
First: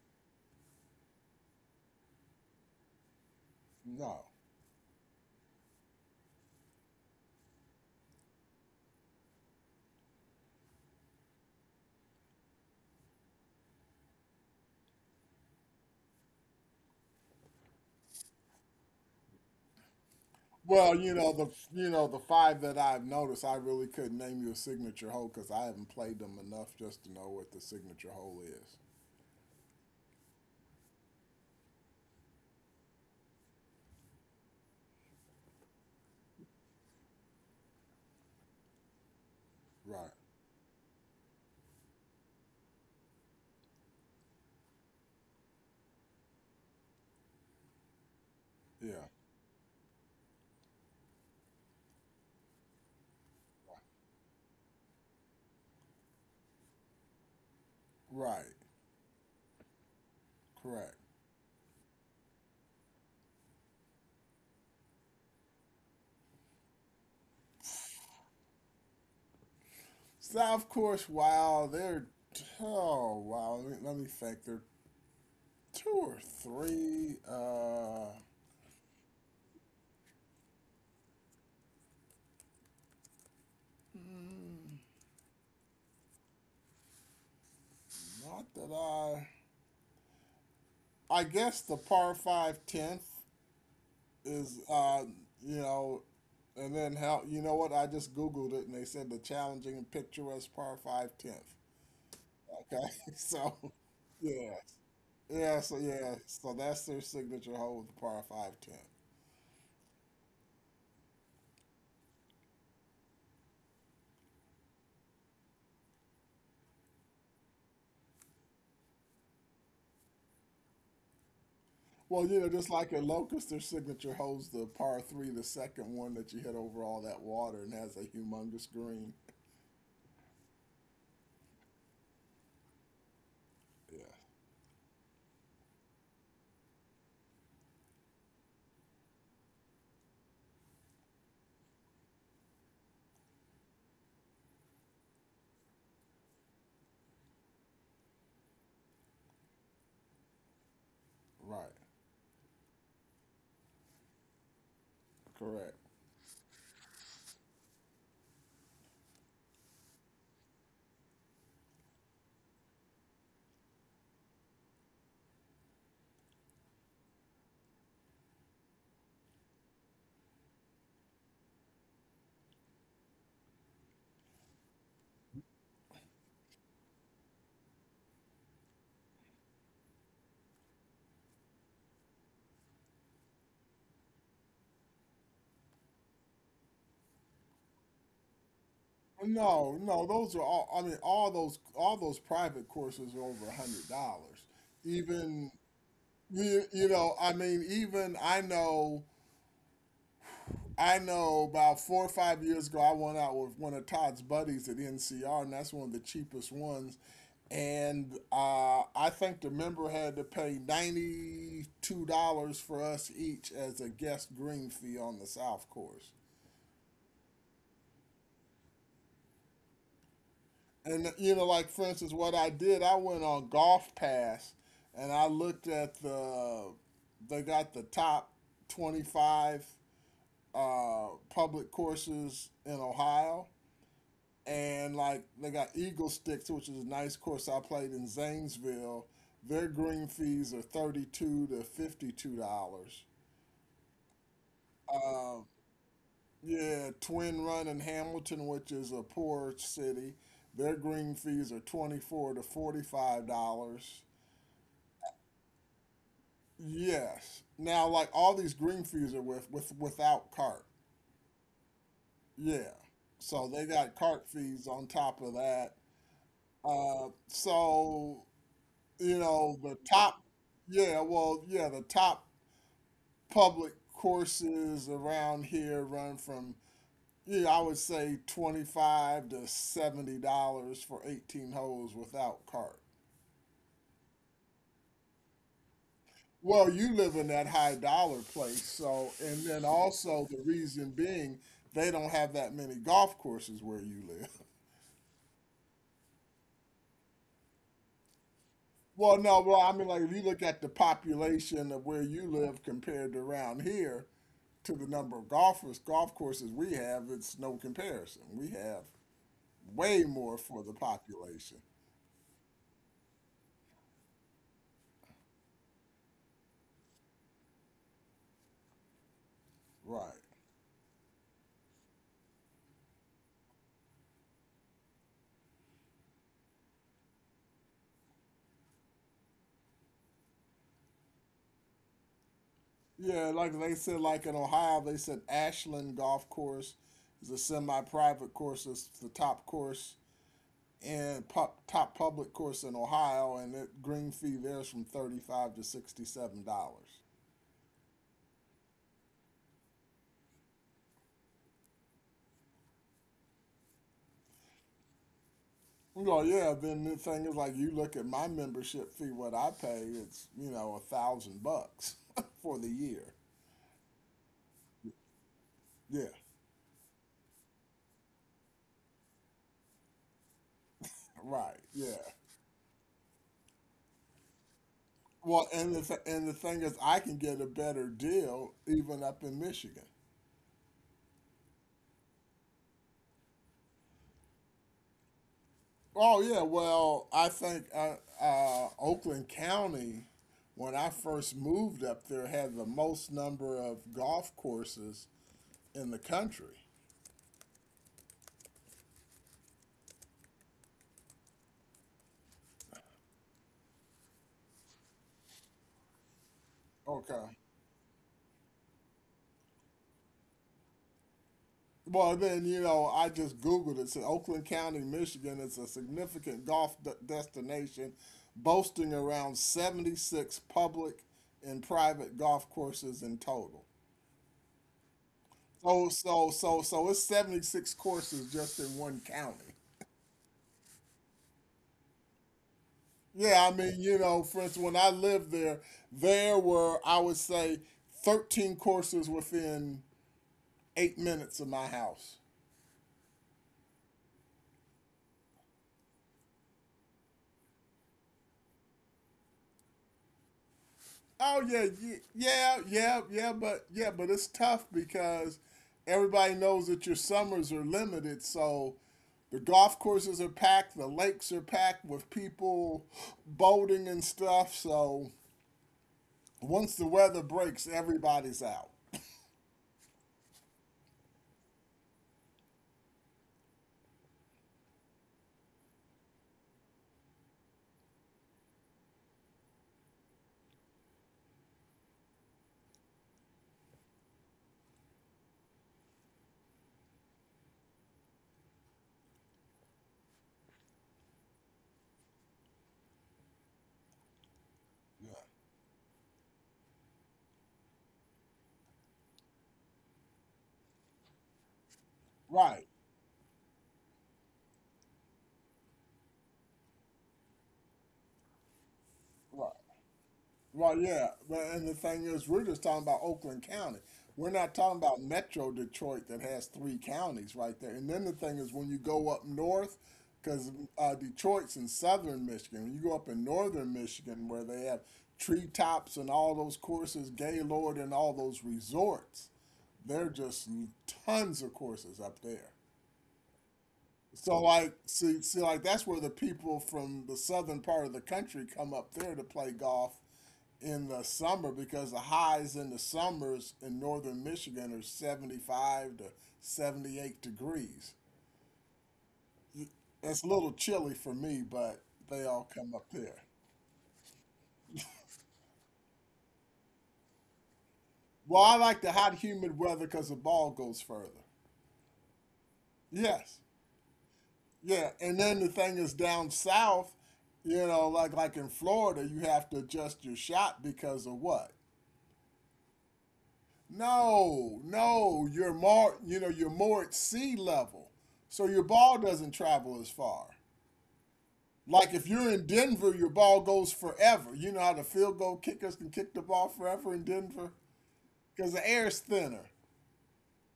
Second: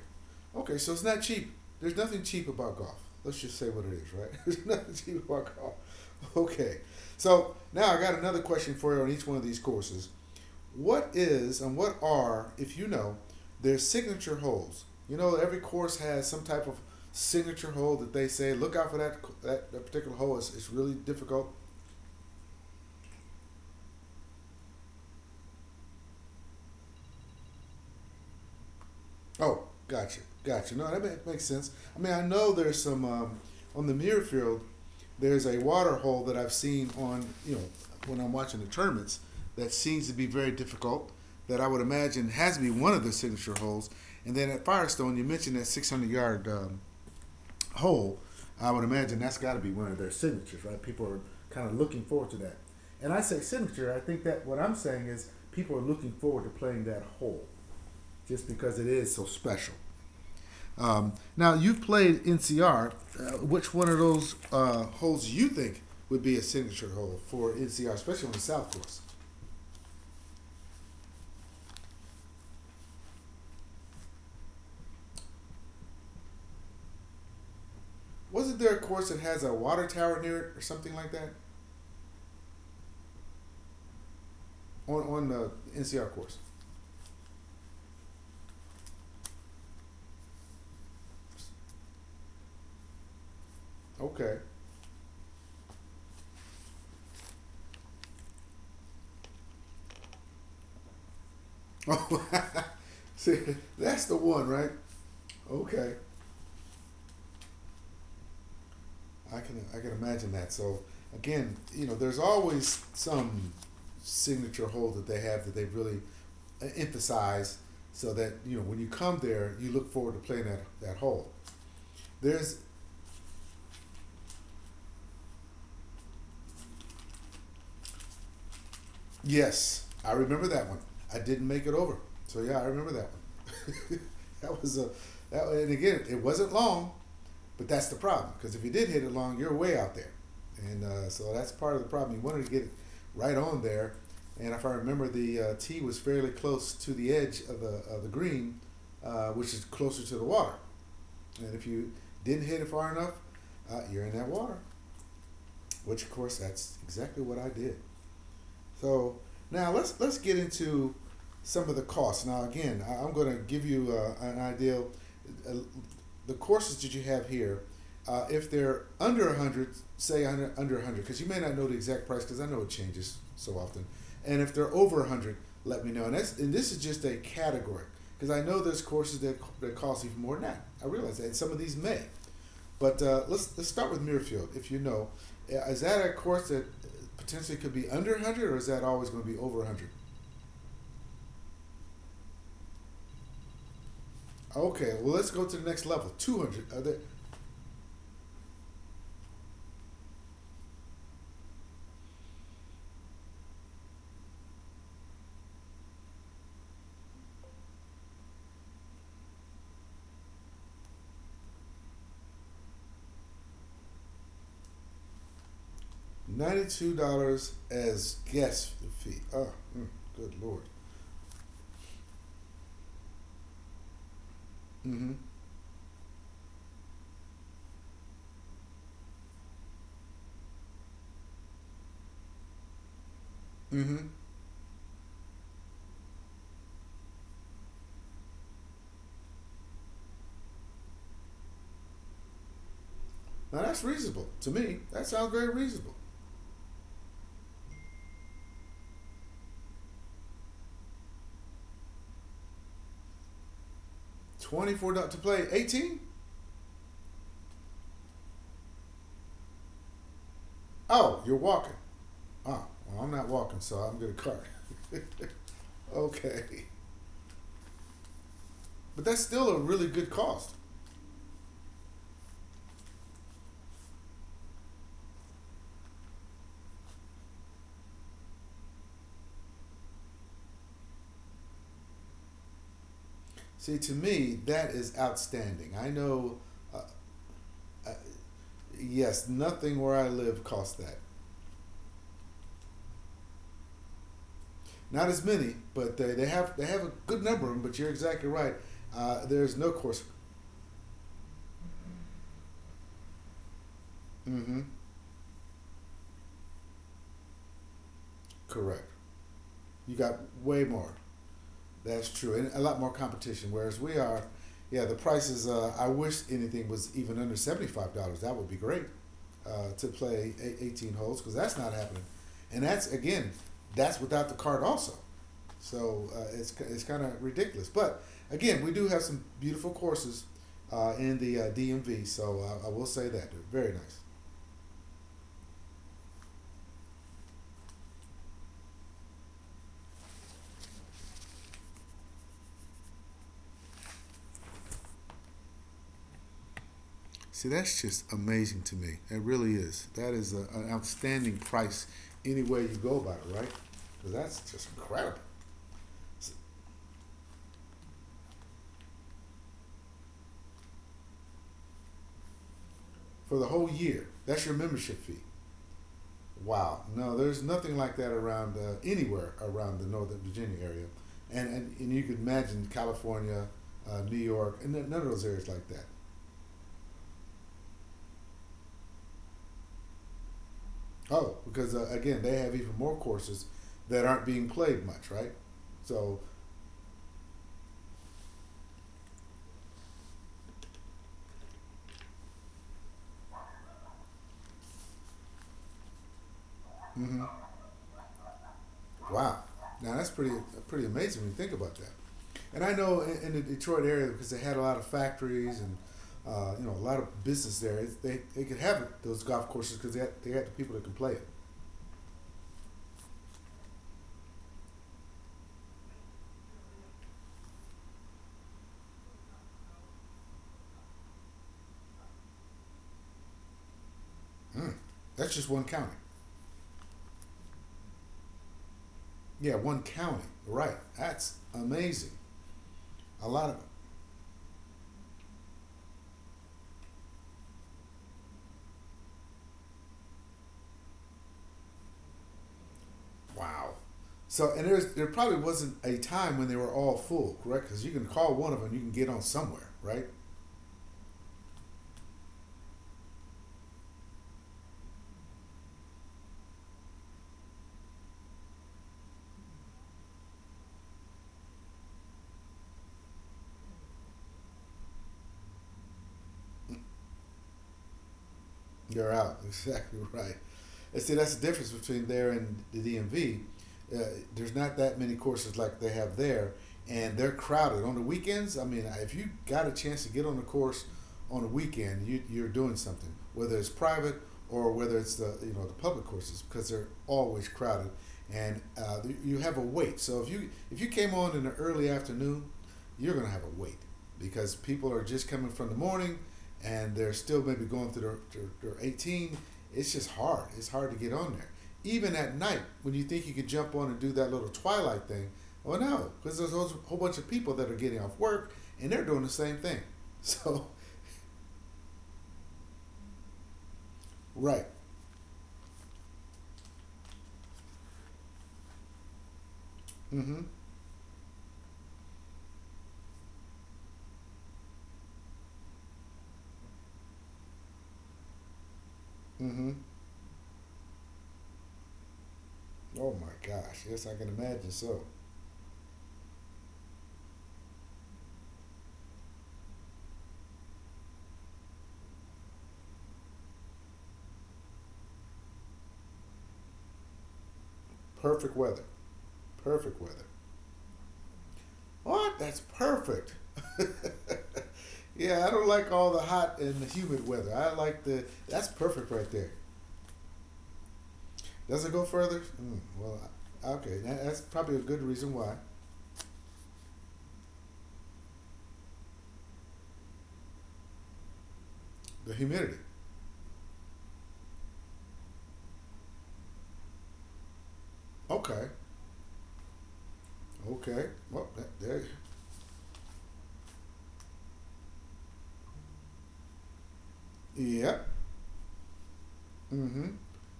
Okay, so it's not cheap. There's nothing cheap about golf. Let's just say what it is,
No.
right? (laughs) There's nothing cheap about golf. Okay. So now I got another question for you on each one of these courses. What is and what are, if you know, their signature holes? You know, every course has some type of signature hole that they say, look out for that particular hole. It's really
Well, you know
difficult.
the you know the five that I've noticed, I really couldn't name you a signature hole because I haven't played them enough just to know what the signature hole is.
Oh, gotcha, gotcha. No, makes sense. I mean, I know there's some on the Muirfield. There's a water hole that I've seen on you know when I'm watching the tournaments that seems to
Right.
be very difficult. That I would imagine has to be one of the signature holes. And then at Firestone, you mentioned that 600 yard whole, I would
Yeah.
imagine that's got to be one of their signatures, right? People are kind of looking forward to that. And I say signature, I think that what I'm saying is people are looking forward to playing that whole just
Right.
because it is so special.
Correct.
Now, you've played NCR. Which one of those holes you think would be a signature hole for NCR, especially on the South Course?
South Course. Wow. They're oh wow. Let me think. They're two or three.
Wasn't there a course that has a water tower near it or something like that on the NCR course?
Not that I. I guess the par five tenth
Okay.
is, you know. And then how you know what? I just googled it and they said the challenging and picturesque par five tenth.
Oh,
Okay,
(laughs)
(laughs)
see,
so
that's the one,
yeah,
right?
yeah, so
Okay,
yeah, so that's their signature hole with the par five tenth.
I can imagine that. So again, you know, there's always some signature hole that they have that they really emphasize, so that you know when you come there, you look forward to playing that hole.
Well, you know,
There's
just like a locust, their signature holds the par three, the second one that you hit over all that water and has a humongous green.
Yes, I remember that one. I didn't make it over, so yeah, I remember that one.
Yeah,
(laughs) That was a that, and again, it wasn't long, but that's the problem because if you did hit it long, you're way out there, and so that's part of the problem. You wanted to get it right on there, and if I remember, the tee was fairly close to the edge of the green, which is closer to the water, and if
right.
you didn't hit it far enough, you're in that water,
Correct.
which of course that's exactly what I did. So now let's get into some of the costs. Now again, I am going to give you an idea. Uh, the courses that you have here, if they're under a hundred, say under a hundred, because you may not know the exact price because I know it changes so often. And if they're over a hundred, let me know. And this is just a category because I know there's courses that cost even more than that. I realize that and some of these may. But let's start with Muirfield. If you know, is that a course that potentially could be under 100, or is that always going to be over
No,
100?
no, those are all. I mean, all those private courses are over $100.
Okay, well let's go to
Even
the next level.
you,
200. Are
you
there
know, I mean, I know. About 4 or 5 years ago, I went out with one of Todd's buddies at NCR, and that's one of the cheapest ones. And I think the member had to pay $92 for us each as a guest green fee on the South Course.
$92 as guest fee? Oh, mm, good lord.
And you know, like for instance, what I did, I went on Golf Pass
Mm-hmm.
and I looked at they got the top 25 public courses in Ohio,
Mm-hmm.
and like they got Eagle Sticks, which is a nice course I played in Zanesville. Their green fees are thirty two to fifty two dollars.
Now that's reasonable to me. That sounds very
Um,
reasonable.
yeah, Twin Run in Hamilton, which is a poor city, their green fees are twenty four to forty five dollars.
$24 to play 18?
Yes. Now, like all these green fees are with without cart.
Oh, you're walking. Oh,
Yeah.
well I'm not
So
walking,
they
so I'm
got
gonna
cart
cart.
fees on top of that.
(laughs) Okay,
So
but that's
you
still a
know the
really good
top.
cost.
Yeah. Well, yeah. The top public courses around here run from yeah I would say twenty five to seventy dollars for 18 holes without cart.
See, to me, that is outstanding. I know,
Well,
uh,
you live in that high
uh,
dollar place, so
yes,
and then
nothing where I
also
live
the
costs
reason
that.
being they don't have that many golf courses where you live. (laughs)
Not as many, but they have a good number of them. But you're exactly right.
Well, no,
There's
well,
no
I mean,
course.
like if you look at the population of where you live compared to around here
Mm-hmm.
to the number of golfers, golf courses we have, it's no comparison. We have
Correct. You
way
got
more
way
for the
more.
population.
That's true, and a lot more competition. Whereas we are, yeah, the prices. I wish anything was even under $75. That would be great to
Right.
play 18 holes because that's not happening, and that's again, that's without the cart also. So it's kind of ridiculous. But again, we do have some beautiful courses in the DMV. So I will say
Yeah,
that they're
like
very
they
nice.
said, like in Ohio, they said Ashland Golf Course is a semi-private course. It's the top course and top public course in Ohio, and it green fee there's from thirty five to sixty seven dollars.
See, that's just amazing to me. It really is. That is a, an outstanding price any way you go by, it, right? 'Cause that's just incredible.
You go, yeah. Then the thing is, like, you look at my membership fee, what I pay, it's you know 1,000 bucks (laughs) for the year.
For the whole year, that's your membership fee.
Yeah,
Wow. No, there's nothing like that around anywhere around the Northern Virginia area. And,
right.
and, and
Yeah.
you could imagine California, New York, and none of those areas
Well,
like
and
that.
the thing is, I can get a better deal even up in Michigan.
Oh, because again, they have even more courses that aren't being played much, right? So,
Oh yeah, well, I think Oakland County, when I first moved up there, had the most number of golf courses in the country.
mhm. Wow. Now that's pretty amazing when you think about that. And I know in the Detroit area because they had a lot of factories and you know a lot of
Okay.
business there. They could have those golf courses because they had the people that can play it.
Well, then you know, I just Googled it. Said Oakland County, Michigan is a significant golf destination, boasting around 76 public and private golf courses in total.
Mm. That's just one
So,
county.
so, so, so it's 76 courses just in one
Yeah,
county.
one county. Right. That's amazing. A lot
Yeah,
of
I
them.
mean, you know, for instance, when I lived there, there were, I would say, 13 courses within 8 minutes of my house.
Wow. So and there's there probably wasn't a time when they were all full, correct? Because you can call one of them, you can get on somewhere, right?
Oh, yeah, yeah, yeah, yeah, but yeah, but it's tough because everybody knows that your summers are limited. So the golf courses are packed, the lakes are packed with people boating and stuff. So once the weather breaks, everybody's out.
You're out. (laughs) Exactly right. And see, that's the difference between there and the DMV. Uh, there's not that many courses like they have there, and they're crowded on the weekends. I mean, if you got a chance to get on a course on a weekend, you're doing something, whether it's private or whether it's the you know the public courses, because they're always crowded, and you have a wait. So if you came on in the early afternoon, you're going to have a wait because people are just coming from the morning and they're still maybe going through their 18. It's just hard. It's hard to get on there. Even at night,
Right,
when you think you could jump on and do that little twilight thing, well, no, because there's a whole bunch of people that are getting off work and they're doing the
right.
same thing. (laughs) So,
Well, yeah, but and the thing is, we're just talking about Oakland County. We're not
right.
talking about Metro Detroit that has three counties right there. And then the thing is, when you go up north,
Mm hmm.
because Detroit's in southern Michigan, when you go up in northern Michigan where they have treetops and all those courses, Gaylord and all those resorts,
Mm hmm.
there are just tons of courses up there.
Oh my gosh. Yes, I can
So
imagine.
like,
So,
like that's where the people from the southern part of the country come up there to play golf in the summer because the highs in the summers in northern Michigan are 75 to 78 degrees.
perfect weather. Perfect
It's
weather.
a little chilly for me, but they
What?
all
That's
come up there.
perfect. (laughs) Yeah, I don't like all the hot and the humid weather. I like the.
Well, I
That's
like the
perfect
hot,
right there.
humid weather because the ball goes further.
Does it go further? Mm, well,
Yes.
okay. That's probably a
Yeah.
good
And
reason
then the
why.
thing is down south, you know, like in Florida, you have to adjust your shot because of what?
The humidity.
No, no, you're more at sea level. So your
Okay.
ball doesn't travel as far.
Okay. Well, that,
Like
there.
if you're in Denver, your ball goes forever. You know how the field goal kickers can kick the ball forever in Denver?
Yep.
Because the air's thinner
Mm-hmm.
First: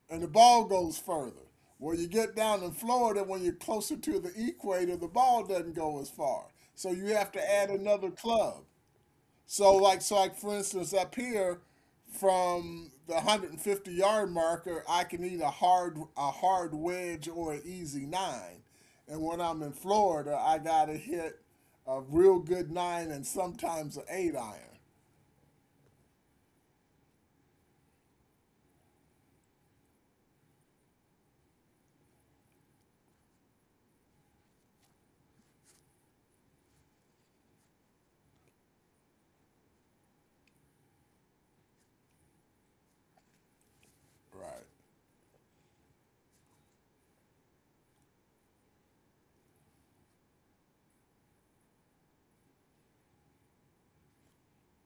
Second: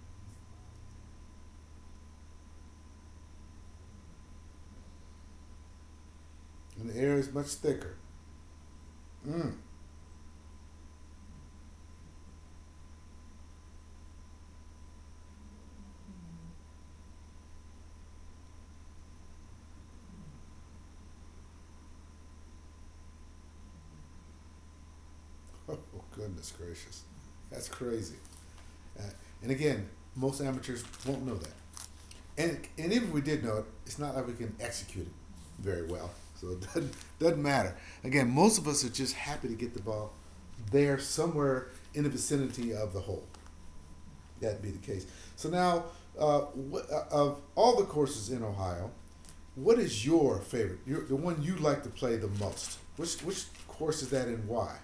and the ball goes further. Well, you get down in Florida, when you're closer to the equator, the ball doesn't go as far.
And
So
the
you
air is
have
much
to add
thicker.
another club.
Mm. (laughs)
So like for instance up here from the 150 yard marker, I can eat a hard wedge or an easy nine. And when I'm in Florida, I gotta hit a real good nine and sometimes an eight iron.
Oh goodness gracious. That's crazy. Uh, and again, most amateurs won't know that. And even if we did know it, it's not like we can execute it very well. So it doesn't matter. Again, most of us are just happy to get the ball there somewhere in the vicinity of the hole. That'd
Right.
be the case. So now, uh, of all the courses in Ohio, what is your favorite? Your, the one you like to play the most? Which course is that and why?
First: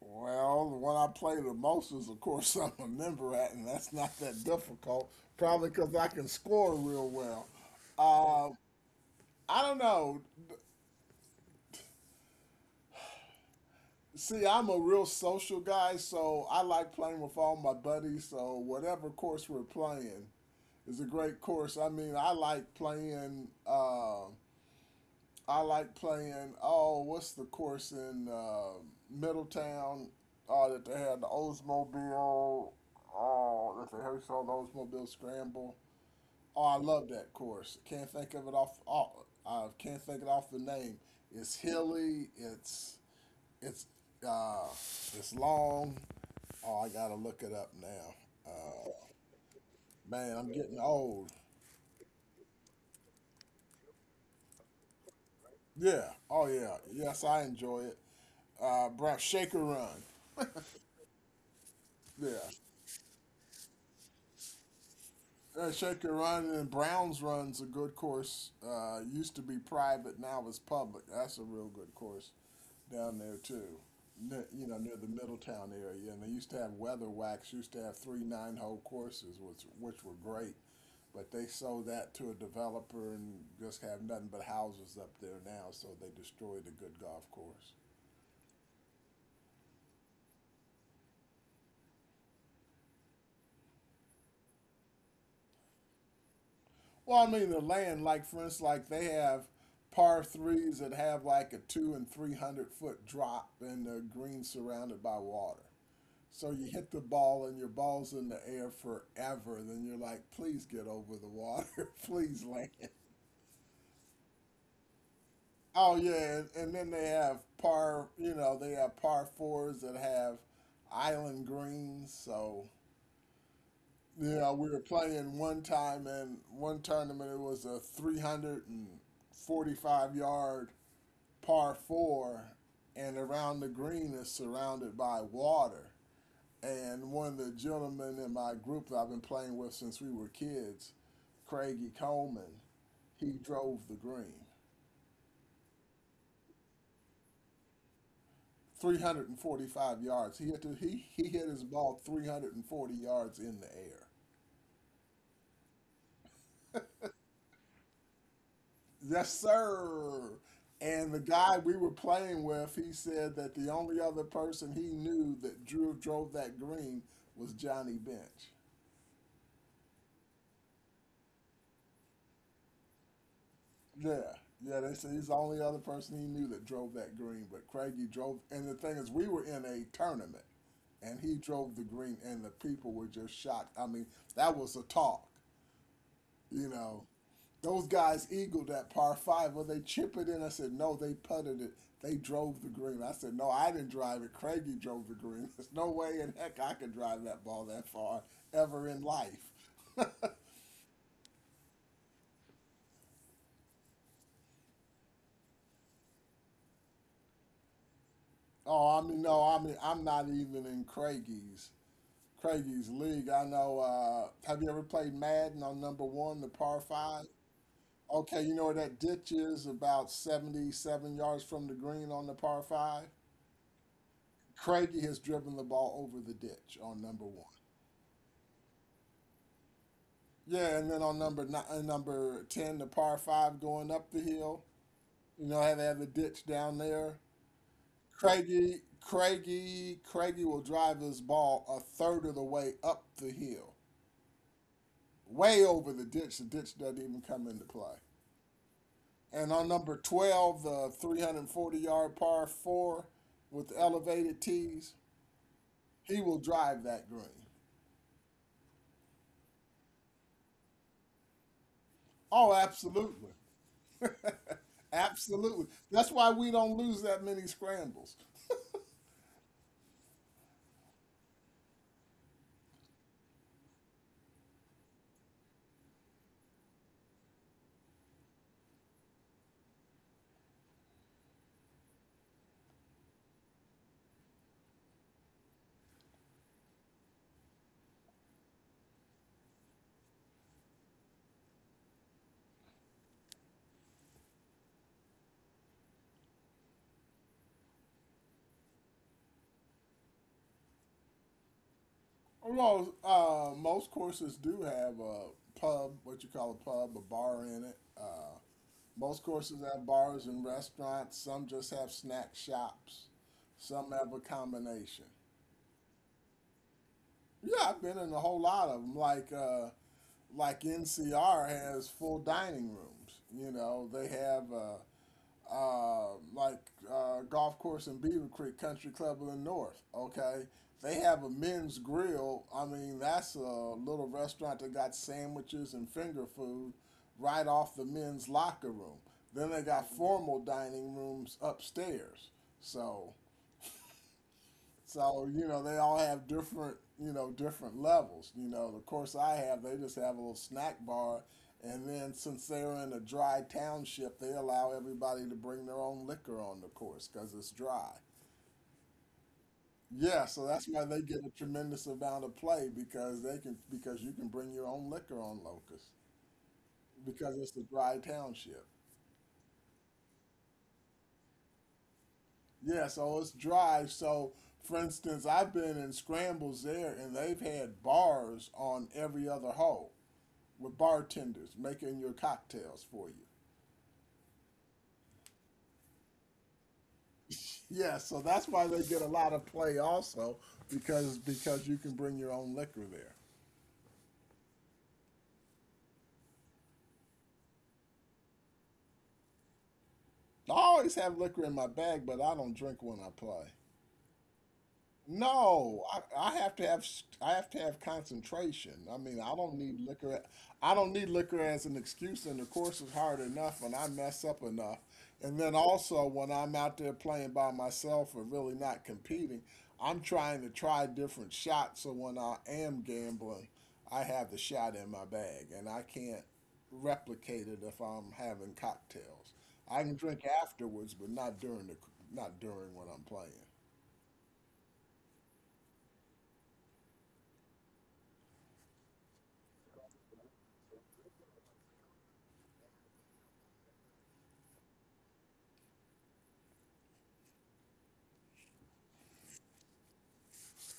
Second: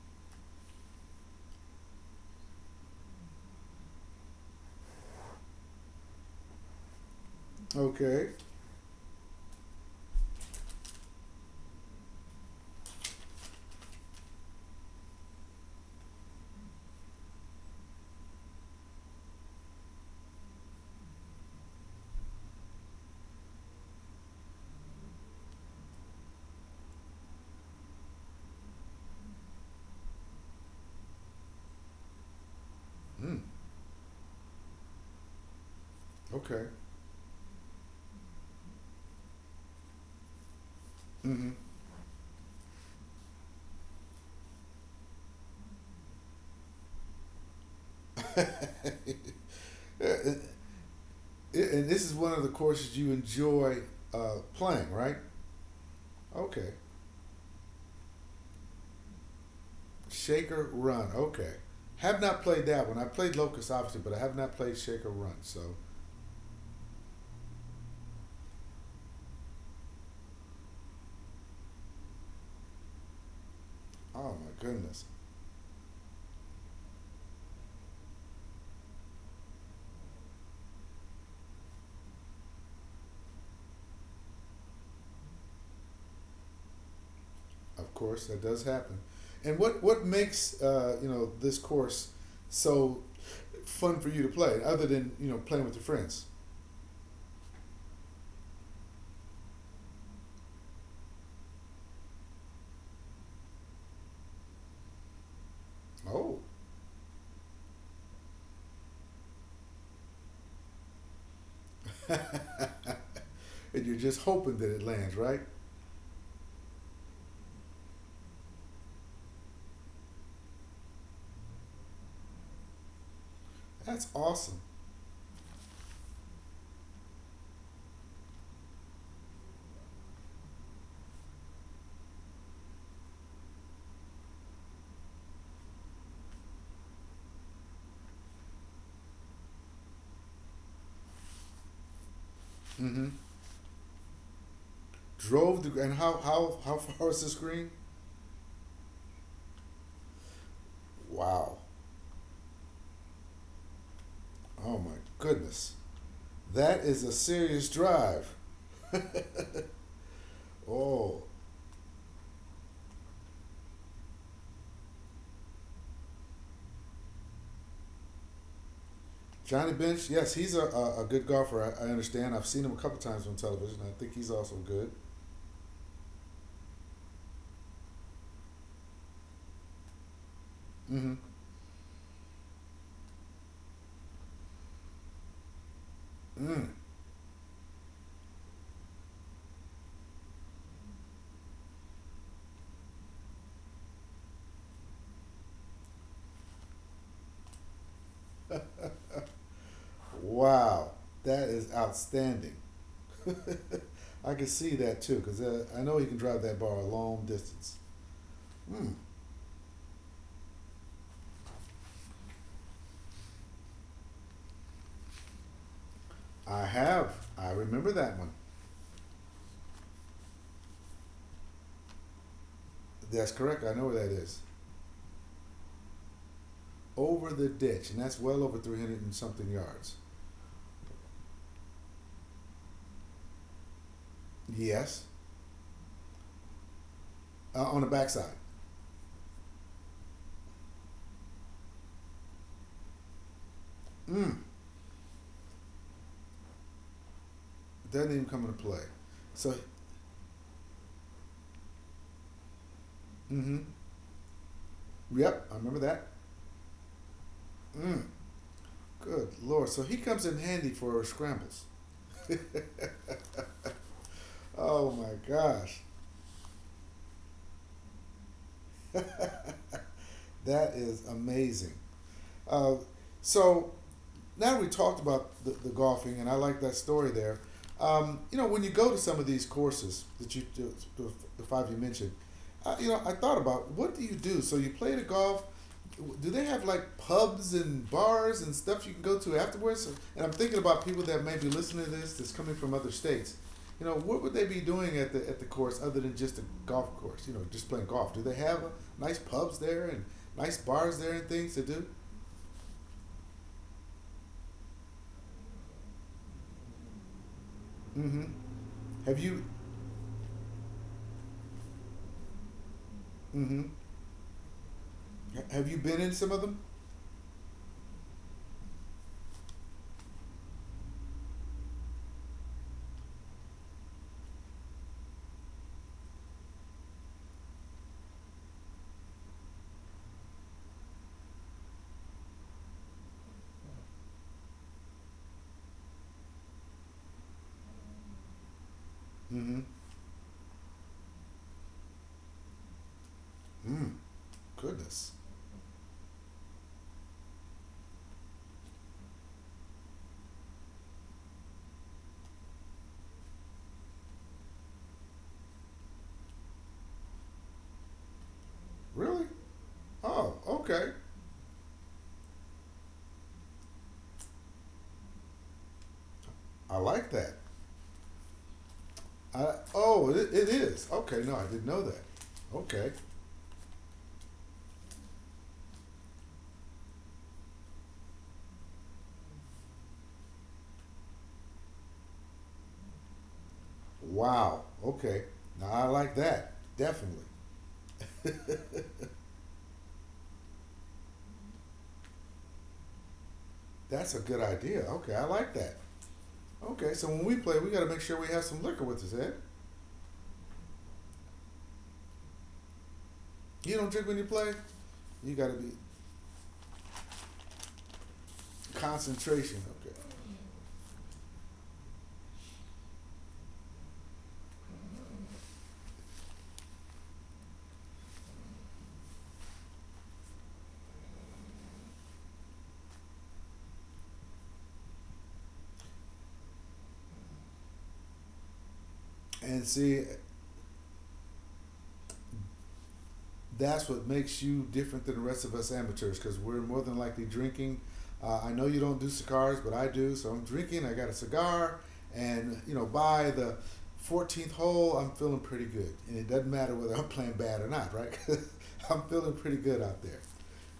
Well, the one I play the most is, of course, (laughs) I'm a member at, and that's not that difficult. Probably because I can score real well.
Okay.
I don't know. See, I'm a real social guy, so I like playing with all my buddies. So whatever course we're playing is a great course. I mean, I like playing. I like playing. Oh, what's the course in Middletown? Oh, that they had the Oldsmobile.
Mm,
Oh, that a Herschel Oldsmobile Scramble. Oh,
okay.
I love that course. Can't think of it off. Oh, I can't think it off the name.
Mm-hmm.
It's hilly. It's uh, it's long. Oh, I gotta look it up now. Uh, man, I'm getting
(laughs)
old.
It, and this is one of the courses you enjoy playing, right?
Yeah. Oh yeah.
Okay.
Yes, I enjoy it. Brown Shaker Run.
Shaker Run. Okay. Have
Yeah.
not played that one. I played Locust, obviously, but I have not played Shaker Run. So,
Shaker Run and Browns Run's a good course. Used to be private, now it's public. That's a real good course down there too.
oh my
You know, near the
goodness.
Middletown area, and they used to have Weather Wax. Used to have 3 nine-hole courses, which were great, but they sold that to a developer and just have nothing but houses up there now. So they destroyed a good golf course.
Of course, that does happen. And what makes you know this course so fun for you to play, other than you know playing with your friends?
Well, I mean the land, like for instance, like they have par threes that have like a two and three hundred foot drop, and the green surrounded by water. So
Oh,
you hit the ball and your ball's in the air forever. Then you're like, please get over the water, (laughs)
(laughs)
please land.
and you're just hoping that it lands, right?
Oh yeah, and then they have par, you know, they have par fours that have island greens. So
That's
you know, we
awesome.
were playing one time in one tournament. It was a 345-yard par four, and around the green is surrounded by water. And one of the gentlemen in my group that I've been playing with since we were kids, Craigie Coleman,
Mm-hmm.
he drove the green.
Drove the and how far is the screen?
345 yards. He hit his
Wow.
ball 340 yards in the air.
Oh my goodness. That is a serious drive.
Yes,
(laughs)
sir. And the
Oh.
guy we were playing with, he said that the only other person he knew that drove that green was Johnny Bench.
Johnny Bench, yes, he's a good golfer. I understand. I've seen him a couple times on television. I think
Yeah,
he's also
yeah. They
good.
said he's the only other person he knew that drove that green, but Craigie drove. And the thing is, we were in a tournament, and
Mm-hmm.
he drove the green, and the people were just shocked. I mean, that was a talk, you
Mm.
know. Those guys eagled that par five. Well, they chip it in. I said, no, they putted it. They drove the green. I said, no, I didn't drive it. Craigie drove the green. (laughs) There's no way in heck I could drive that ball that far ever in life. (laughs)
Wow. That is outstanding. (laughs) I can see that too, because I know he can drive that bar a long distance.
Oh, I
Hmm.
mean, no, I mean, I'm not even in Craigie's league. I know. Have you ever played Madden on number one, the
I
par five?
have. I remember that one.
Okay, you know where that ditch is, about 77 yards from the green on the par five?
That's correct. I know where that is.
Craigie has driven the ball over the ditch on number
Over
one.
the ditch, and that's well over 300 and something yards.
Yeah, and then on number 10, the par five going up the hill,
Yes,
you know how they have the ditch down there?
on the backside.
Craigie will drive his ball a third of the way up the hill,
Mm,
way over the ditch. The ditch doesn't even come into play.
doesn't even come into play.
And
So,
on number 12, the 340-yard par four
mm-hmm.
with elevated tees,
Yep, I remember that.
he will drive that green.
Mm, good lord. So he comes in handy for scrambles.
Oh, absolutely. (laughs)
Oh my
absolutely.
gosh.
That's why we don't lose that many scrambles.
(laughs) That is amazing. Uh, so now we talked about the golfing, and I like that story there. You know, when you go to some of these courses that you do, the- five you mentioned, you know, I thought about what do you do? So you play the golf. Do they have like pubs and bars and stuff you can go to afterwards? And I'm thinking about people that may be listening to this that's coming from other states. You know, what would they be doing at the course other than just a golf course? You know, just playing golf. Do they have nice pubs there and nice bars there and things to do?
Although most courses do have a pub, what you call a pub, a bar in it.
Mm-hmm.
Most
Have you?
courses have bars and restaurants. Some just have snack shops.
Mm-hmm.
Some have a combination.
Have you been in some of them?
Yeah, I've been in a whole lot of them. Like NCR has full dining rooms. You know, they have like golf course in Beaver Creek Country Club in the North. Okay, they have a men's grill. I mean, that's a little restaurant that got sandwiches and finger food right off the men's locker room. Then they
Mm-hmm.
got formal dining rooms upstairs. So
Mm. Goodness.
so you know, they all have different, you know, different levels. You know, the course I have, they just have a little snack bar. And then since they're in a dry township, they allow everybody to bring their own liquor on the course because it's dry.
Really?
Yeah,
Oh,
so that's why
okay.
they get a tremendous amount of play because you can bring your own liquor on Locust
I like
because
that.
it's a dry township.
Oh, it is. Okay. No, I didn't know that.
Yeah,
Okay.
so it's dry. So, for instance, I've been in scrambles there, and they've had bars on every other hole. Were bartenders making your cocktails for you.
Wow. Okay. Now I like that. Definitely.
Yeah, so that's why
(laughs)
they get a lot of play also because you can bring your own liquor there.
That's a good idea. Okay, I like that. Okay, so when we play, we got to make sure we have some liquor with us, Ed.
I always have liquor in my bag, but I don't drink when I play.
You don't drink when you play. You got to be
No, I have to have s- I have to have concentration. I mean, I don't
concentration.
need
Okay.
liquor. I don't need liquor as an excuse, and the course is hard enough, and I mess up enough. And then also, when I'm out there playing by myself or really not competing, I'm trying to try different shots. So when I am gambling, I have the shot in my bag, and I can't replicate it if I'm having cocktails.
And
I can
see,
drink afterwards, but not during when I'm playing.
that's what makes you different than the rest of us amateurs because we're more than likely drinking. I know you don't do cigars, but I do. So I'm drinking. I got a cigar, and you know, by the 14th hole, I'm feeling pretty good, and it doesn't matter whether I'm playing bad or not, right? (laughs) I'm feeling pretty good out there.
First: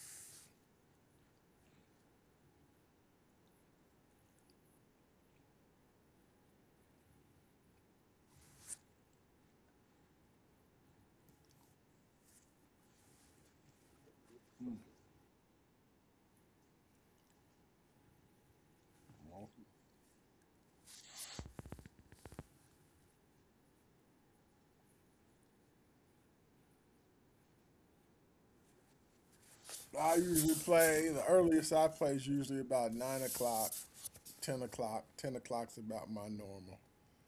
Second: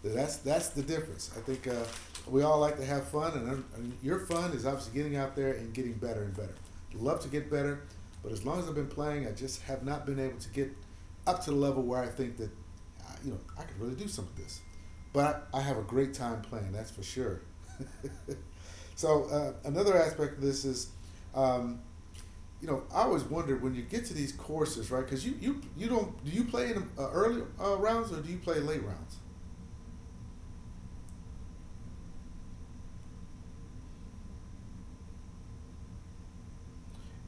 That's the difference. I think we all like to have fun, and your fun is obviously getting out there and getting better and better. Love to get better, but as long as I've been playing, I just have not been able to get up to the level where I think that, you know, I could really do some of this. But I have a great time playing, that's for sure. (laughs) So another aspect of this is, um, you know, I always wondered when you get to these courses, right? Because you don't do you play in early rounds or do you play late rounds?
I usually play The earliest I play is usually about 9 o'clock, 10 o'clock. 10 o'clock's about my normal.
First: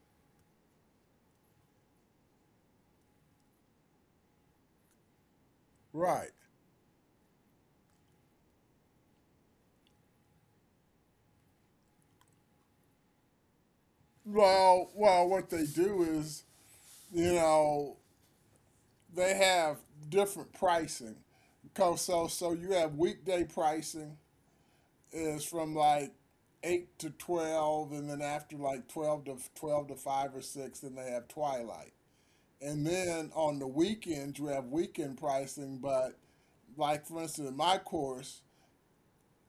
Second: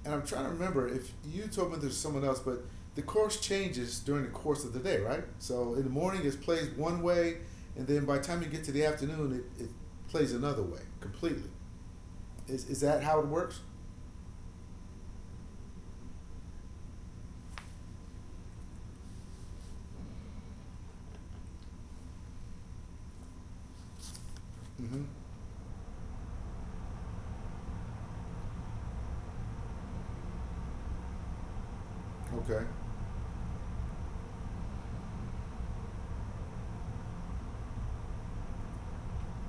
And I'm trying to remember if you told me there's someone else, but the course changes during the course of the day, right? So in the morning
Right.
it plays one way, and then by the time you get to the afternoon, it plays another way completely. Is that how it works?
Well, what they do is, you know, they have different pricing. Because so so you have weekday pricing
Mm-hmm.
is from like 8 to 12, and then after like twelve to five or six, then they have twilight.
Okay.
And then on the weekends, we have weekend pricing, but like for instance, in my course,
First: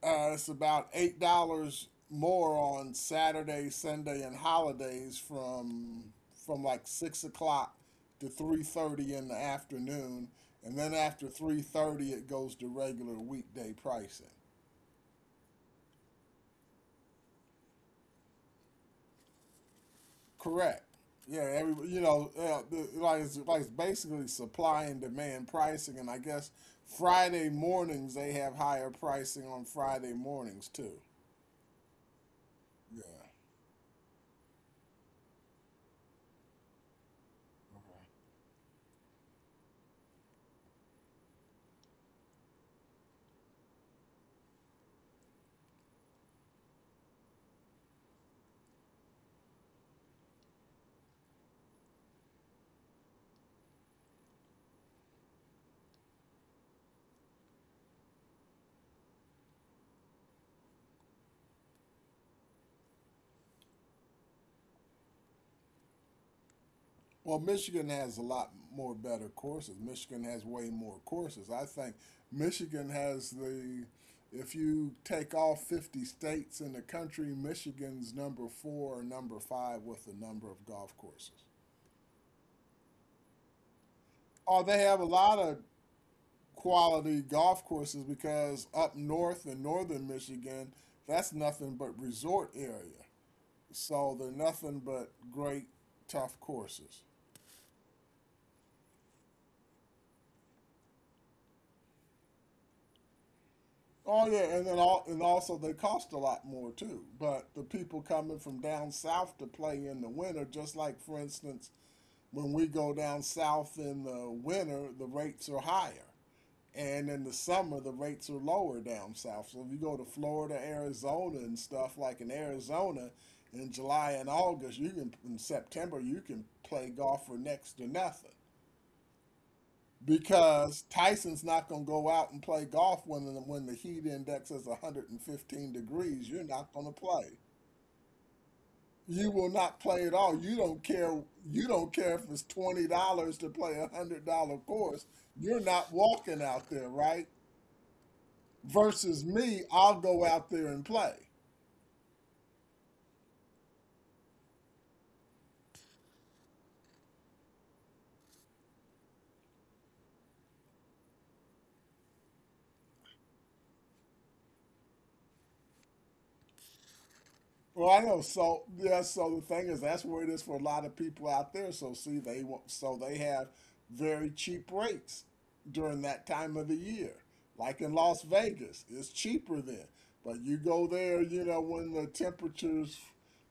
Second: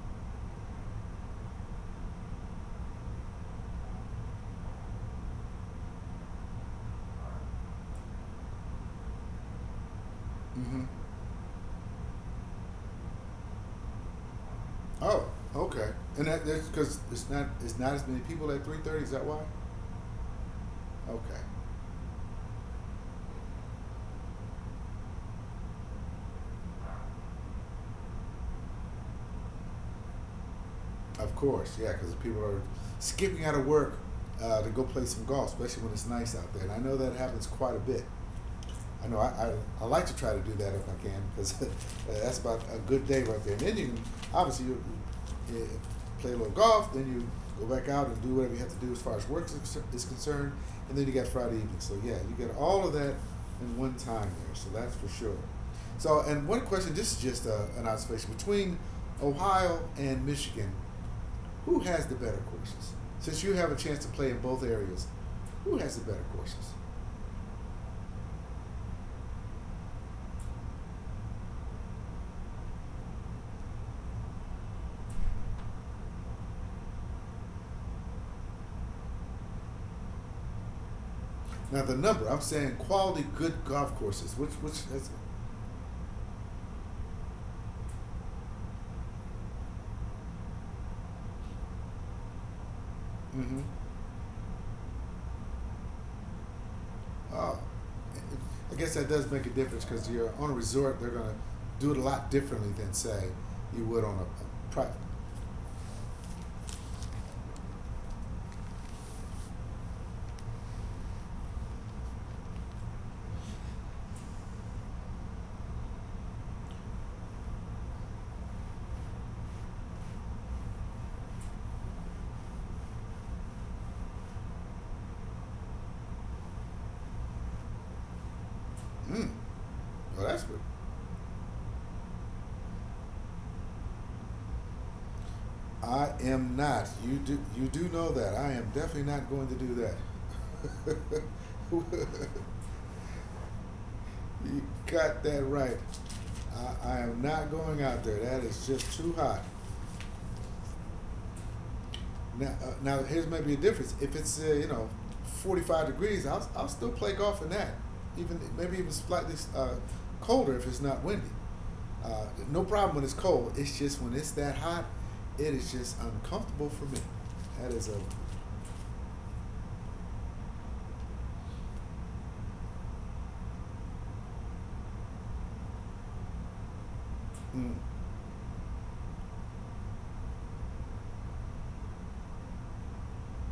it's about $8 more on Saturday, Sunday, and holidays from like 6 o'clock to 3:30 in the afternoon, and
Mm-hmm.
then after 3:30, it goes to regular weekday pricing.
Oh, okay. And that's because it's not as many people at 3:30. Is that why?
Correct. Yeah,
Okay.
every like it's basically supply and demand pricing, and I guess Friday mornings they have higher pricing on Friday mornings too.
Of course, yeah, because people are
Yeah.
skipping out of work to go play some golf, especially when it's nice out there. And I know that happens quite a
Okay.
bit. I know I like to try to do that if I can because (laughs) that's about a good day right there. And then you can, obviously, you play a little golf, then you go back out and do whatever you have to do as far as work is concerned, and then you got Friday evening. So, yeah, you get all of that in one time there, so that's for sure. So, and one question, this is just an observation between Ohio and Michigan, who has the better courses? Since you have a chance to play in both areas, who has the better courses?
Well, Michigan has a lot more better courses. Michigan has way more courses. I think Michigan has the, if you take all 50 states in the country, Michigan's number four or number five with the number of golf courses.
Now the number I'm saying, quality good golf courses, which
Oh, they
which
have a
has,
lot of quality golf courses because up north in northern Michigan, that's nothing but resort area.
mm-hmm.
So they're nothing but great tough courses.
I guess that does make a difference because you're on a resort, they're gonna do it a lot differently than say you would on
Oh yeah, and
a
then
private.
all and also they cost a lot more too. But the people coming from down south to play in the winter, just like for instance, when we go down south in the winter, the rates are higher. And in the summer, the rates are lower down south. So if you go to Florida, Arizona, and stuff like in Arizona, in July and August, you can in September you can play golf for next to nothing
Mm, well, that's good.
because Tyson's not going to go out and play golf when the heat index is 115
I
degrees. You're
am
not going
not.
to play.
You do know that I am definitely not
You
going
will
to do
not play at all. You don't care.
that.
You
(laughs)
don't care if it's $20 to play $100
You
course.
got that
You're
right.
not walking out there,
I am
right?
not going out there. That is just too
Versus
hot.
me, I'll go out there and play.
Now, now here's maybe a difference. If it's you know 45 degrees, I'll still play golf in that. Even maybe even slightly colder if it's not windy. Uh, no problem when it's cold. It's just when it's that hot, it is just uncomfortable for me. That is
Well,
a,
I know. So yeah. So the thing is, that's where it is for a lot of people out there. So see, they so they have very cheap rates during that time of the year.
mm,
Like in Las Vegas, it's cheaper then. But you go there, when the temperatures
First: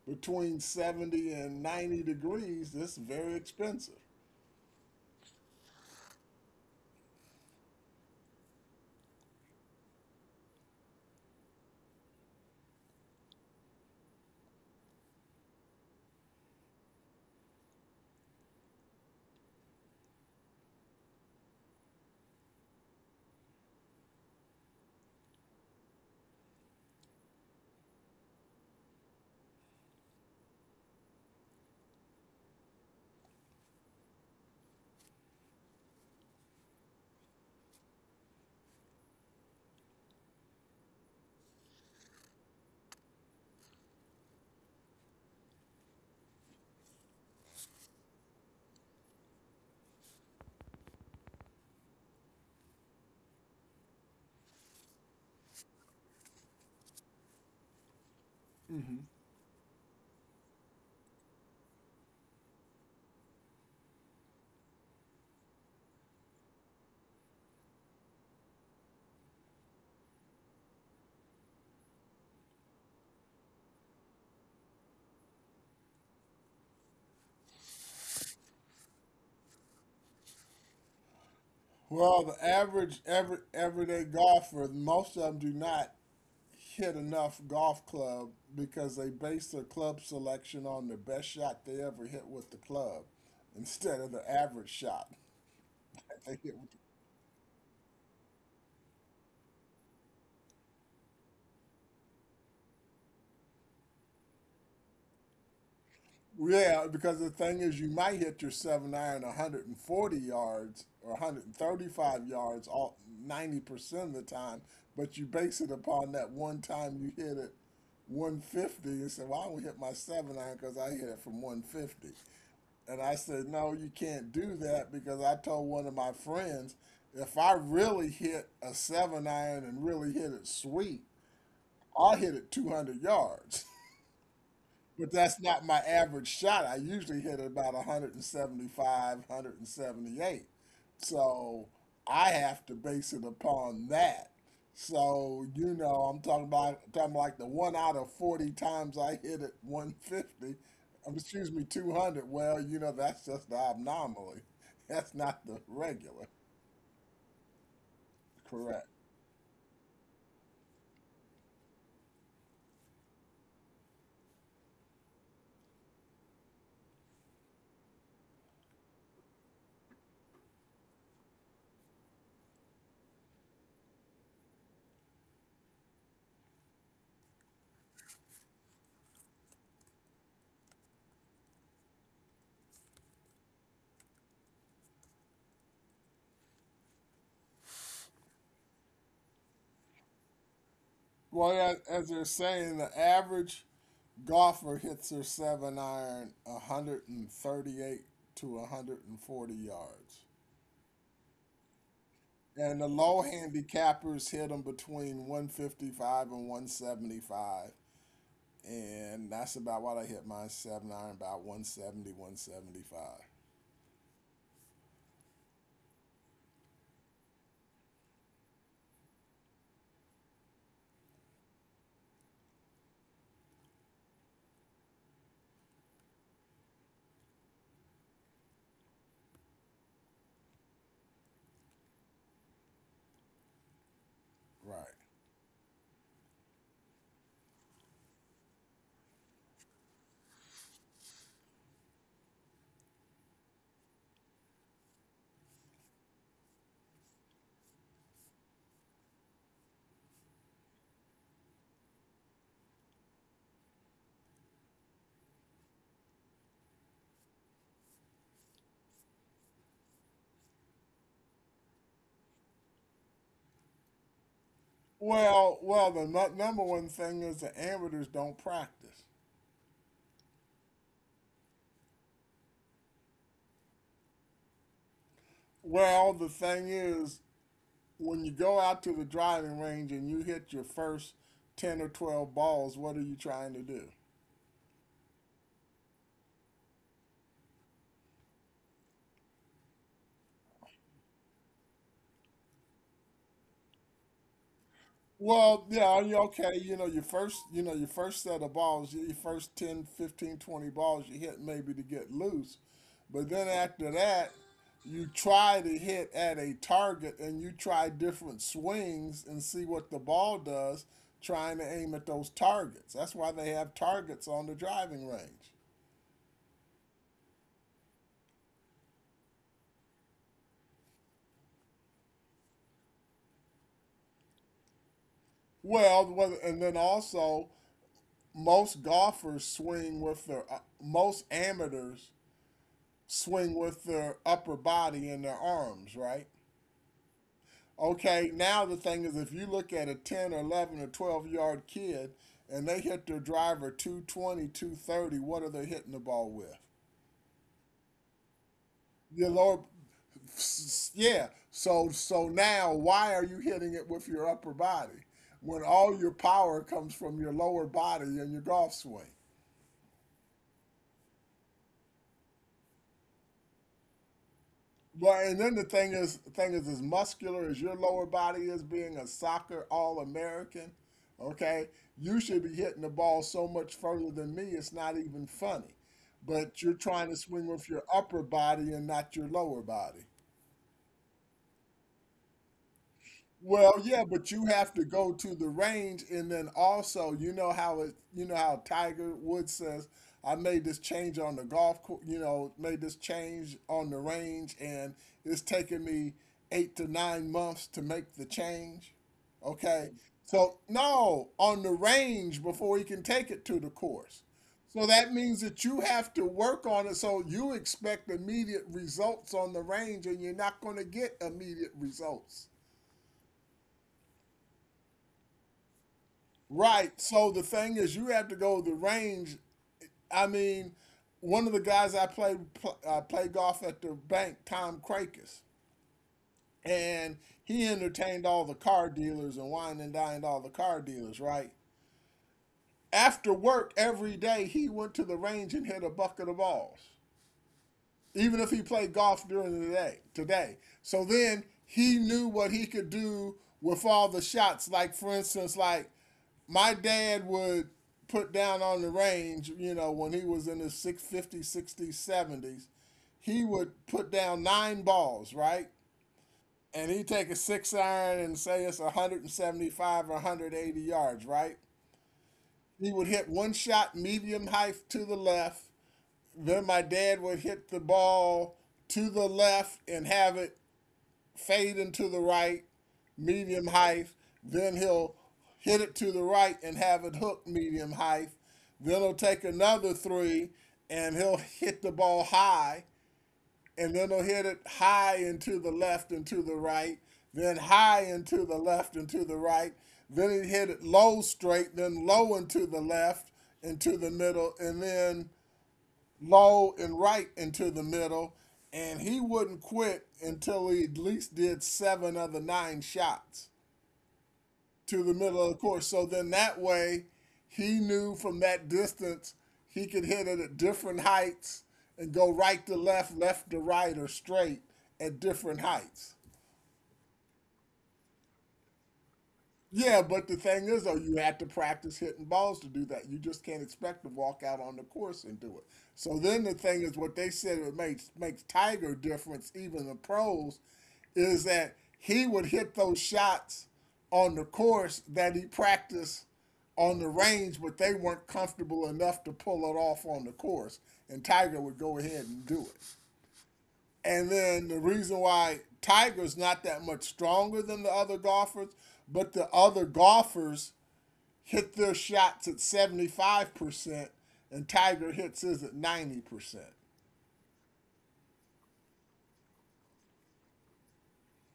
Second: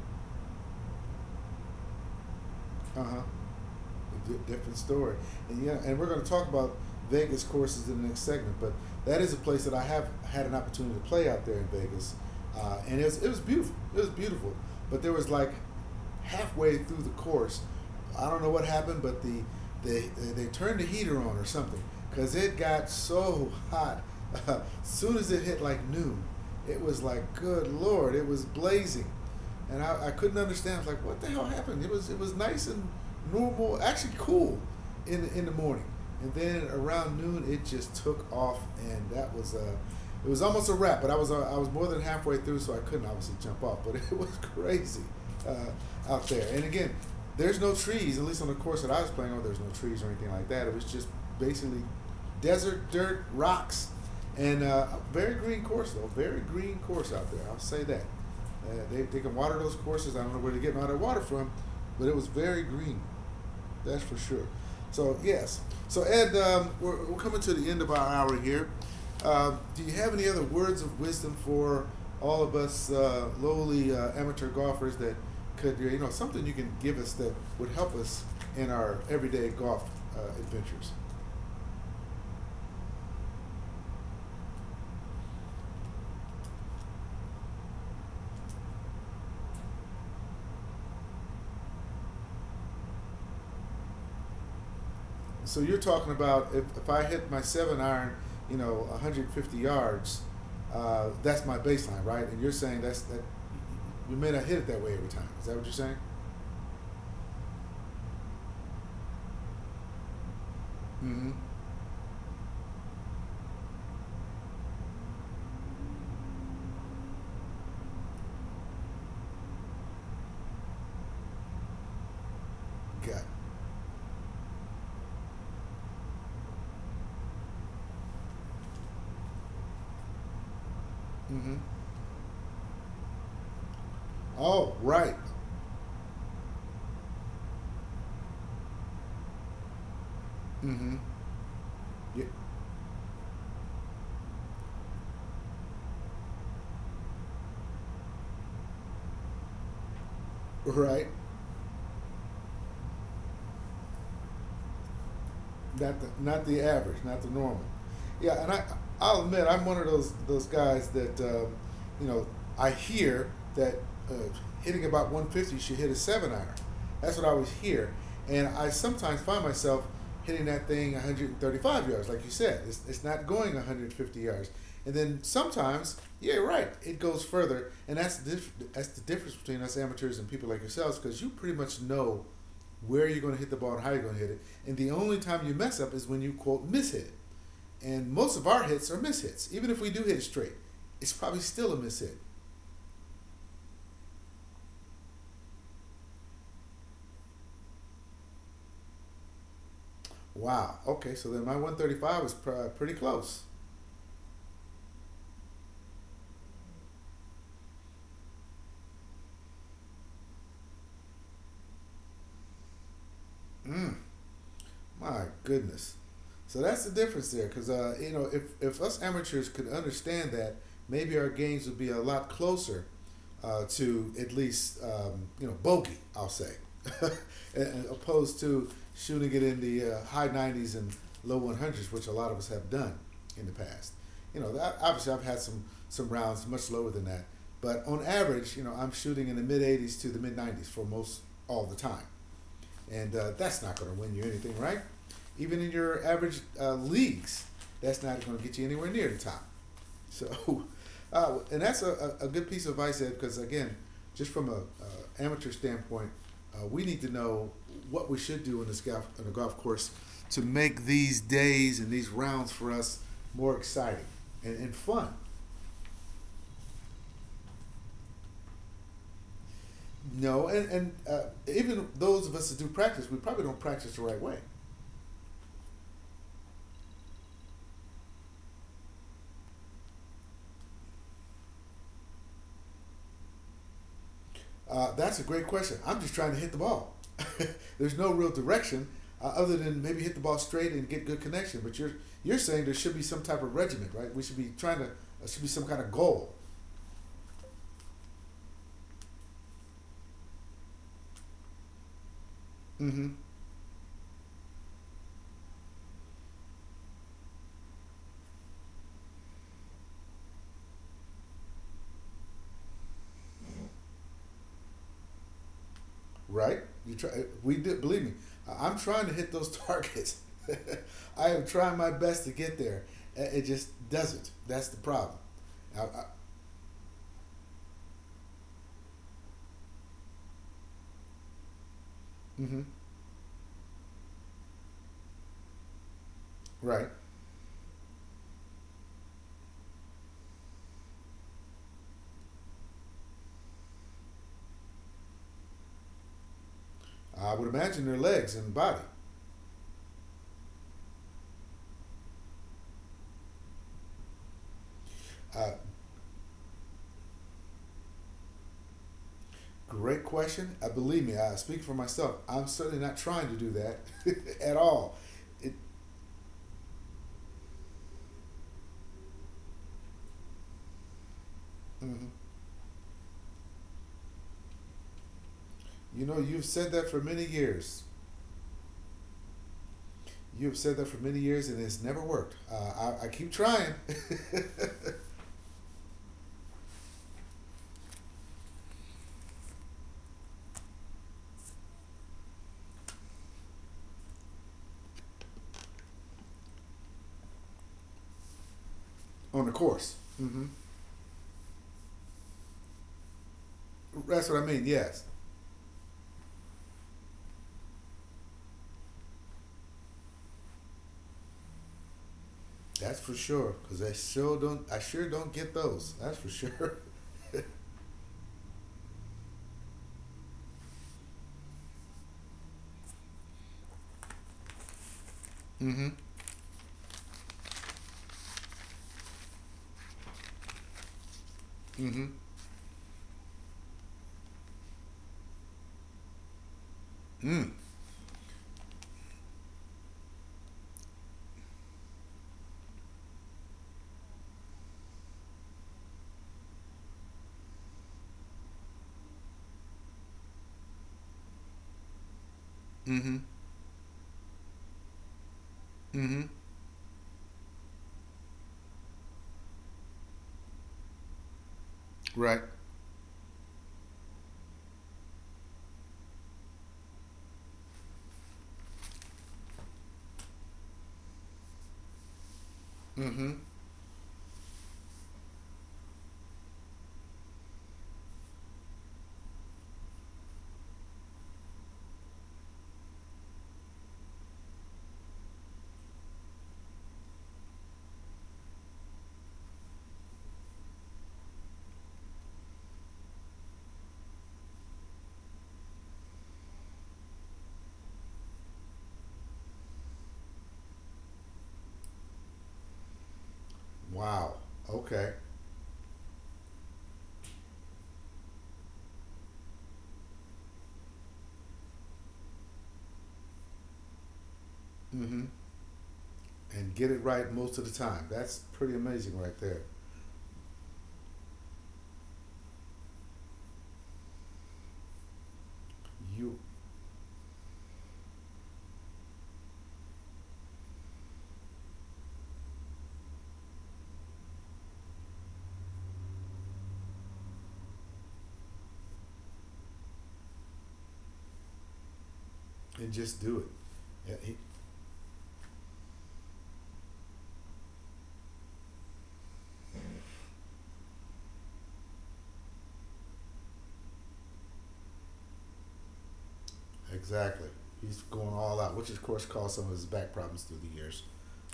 between 70 and 90 degrees, it's
uh huh.
very expensive.
a di- different story. And yeah, and we're going to talk about Vegas courses in the next segment. But that is a place that I have had an opportunity to play out there in Vegas, and it was beautiful. It was beautiful. But there was like halfway through the course, I don't know what happened, but they turned the heater on or something because it got so hot. (laughs) As soon as it hit like noon, it was like good lord, it was blazing and I couldn't understand. I was like, what the hell happened? It was nice and normal, actually cool, in the morning, and then around noon it just took off, and that was it was almost a wrap. But I was more than halfway through, so I couldn't obviously jump off. But (laughs) it was crazy uh, out there, and again, there's no trees. At least on the course that I was playing on, there's no trees or anything like that. It was just basically desert, dirt, rocks, and a very green course though. Very green course out there. I'll say that. They can water those courses. I don't know where they're getting all that water from, but it was very green, that's for sure. So yes. So Ed, we're coming to the end of our hour here. Do you have any other words of wisdom for all of us lowly amateur golfers that could, you know, something you can give us that would help us in our everyday golf adventures?
Well, the average everyday golfer, most of them do not hit enough golf club because they based their club selection on the best shot they ever hit with the club instead of the average shot
So you're
that
talking
they hit
about
with the
if I hit my seven iron, you know, 150 yards, that's my baseline, right? And you're saying that's that you may not hit it that way every time. Is that what you're saying?
yeah, because the thing is, you might hit your seven iron 140 yards or
Mm-hmm.
135 yards all 90% of the time, but you base it upon that one time you hit it 150 and say, well, I don't hit my seven iron because I hit it from 150. And I
Got. It.
said, no, you can't do that because I told one of my friends, if I really hit a seven iron and really hit it sweet,
Mm-hmm.
I'll hit it 200 yards.
Oh,
But
right.
that's not my average shot. I usually hit it about 175, 178.
Mm-hmm.
So I
Yeah,
have to base it upon that. So, I'm talking about talking like the one out of 40 times I hit it 150,
right.
excuse me, 200. Well, that's just the anomaly. (laughs) That's not the
Not the
regular.
not the average, not the normal. Yeah, and I
Correct.
I'll admit I'm one of those guys that you know I hear that uh, hitting about 150 should hit a seven iron. That's what I always hear, and I sometimes find myself hitting that thing 135 yards, like you said. It's not going 150 yards, and then sometimes yeah, you're right, it goes further, and that's the that's the difference between us amateurs and people like yourselves because you pretty much know where you are going to hit the ball and how you're going to hit it. And the only time you mess up is when you quote miss hit. And most of our hits are miss hits. Even if we do hit it straight, it's probably
Well,
still a
as,
miss
as
hit.
you're saying, the average golfer hits their seven iron 138 to 140 yards.
Wow. Okay, so then my 135 was
And the
pretty
low
close.
handicappers hit them between 155 and 175. And that's about what I hit my seven iron, about seventy-one seventy-five.
Mm. My goodness. So that's the difference there, because you know, if us amateurs could understand that, maybe our games would be a lot closer to at least you know, bogey, I'll say, (laughs) opposed to shooting it in the high 90s and low 100s, which a lot of us have done in the past, you know, that,
Right.
obviously I've had some rounds much lower than that, but on average, you know, I'm shooting in the mid 80s to the mid 90s for most all the time, and that's not going to win you anything, right? Even in your average leagues, that's not going to get you anywhere near the top. (laughs) So, and that's a good piece of advice, Ed, because again, just from a, amateur standpoint, we need to know what we should do in this golf on the golf course to make these days and these rounds for us more exciting and fun.
Well, the number one thing is the amateurs don't practice.
You know, and even those of us that do practice, we probably don't practice the right way.
Well, the thing is, when you go out to the driving range and you hit your first 10 or 12 balls, what are you trying to do?
That's a great question. I'm just trying to hit the ball. (laughs) There's no real direction other than maybe hit the ball straight and get good connection. But you're saying there should be some type of regiment, right? We should be trying to. There should be
Well,
some kind of
yeah, you
goal.
okay, your first set of balls, your first 10, 15, 20 balls you hit maybe to get loose.
Mm-hmm.
But then after that, you try to hit at a target and you try different swings and see what the ball does trying to aim at those targets. That's why they have targets on the driving range.
Right? You try. We did. Believe me, I am trying to hit those targets. (laughs) I am trying my best to get there. It just doesn't. That's the problem. I, I,
Well, and then also most golfers swing with their most amateurs
mm-hmm.
swing with their upper body and their arms, right?
Right.
Okay, now the thing is if you look at a 10 or 11 or 12-yard kid and they hit their driver 220, 230, what are they hitting the ball with?
I would imagine their legs and body.
Your lower Yeah, so now why are you hitting it with your upper body
Uh,
when all your power comes from your lower body and your golf swing?
Great question. I believe me. I speak for myself. I'm certainly not trying to do that (laughs) at all.
Well, and then
It,
the thing is, as muscular as your lower body is, being a soccer All American, okay,
mhm.
you should be hitting the ball so much further than me. It's not even funny.
You know, you've
But you're
said that for
trying to
many
swing with your
years.
upper body and not your lower body.
You've said that for many years, and it's never worked. I keep
Well,
trying
yeah, but you
(laughs)
have to go to the range, and then also, you know how Tiger Woods says, "I made this change on the golf course, you know, made this change on the range, and it's taken me 8 to 9 months to make the change."
on the
Okay,
course. Hmm.
so no, on the range before he can take it to the course.
That's what I mean.
So
Yes,
that means that you have to work on it. So you expect immediate results on the range, and you're not going to get immediate results.
that's for sure. Cause I sure don't. I sure don't get those. That's for sure. (laughs)
Right. So the thing is, you have to go to the range. I mean, one of the guys I played golf at the bank, Tom Cracus,
Mm-hmm.
and he entertained all the car dealers and wine and dined all the car dealers. Right.
Mm-hmm.
After work every day, he went to the range and hit a bucket of balls,
Mm.
even if he played golf during the day. Today, so then he knew what he could do with all the shots. Like for instance, like my dad would put down on the range, when he was in his 60s, 70s,
Mm-hmm.
he would put down nine balls, right?
Mm-hmm.
And he'd take a six iron and say it's 175 or 180 yards, right?
Right.
He would hit one shot medium height to the left. Then my dad would hit the ball to the left and have it fade into the right,
Mm-hmm.
medium height. Then he'll hit it to the right and have it hooked medium height. Then he'll take another three and he'll hit the ball high. And then he'll hit it high and to the left and to the right. Then high and to the left and to the right. Then he hit it low straight, then low and to the left and to the middle. And then low and right into the middle, and he wouldn't quit until he at least did seven of the nine shots
Wow.
to the
Okay.
middle of the course. So then that way, he knew from that distance he could hit it at different heights and go right to left, left to right, or straight at
Mm-hmm.
different heights.
And get it right most of the time. That's pretty amazing right there.
Yeah, but the thing is, though, you had to practice hitting balls to do that. You just can't expect to walk out on the course and do it. So
You
then the thing is, what they said it makes Tiger difference, even the pros, is that he would hit those shots on the course that he practiced on the range, but they weren't comfortable enough to pull it off on the course, and Tiger would go ahead and do it.
and just do it. Yeah,
And
he-
then the reason why Tiger's not that much stronger than the other golfers, but the other golfers hit their shots at 75% and Tiger hits his at 90%.
exactly. He's going all out, which of course caused some of his back problems through the years.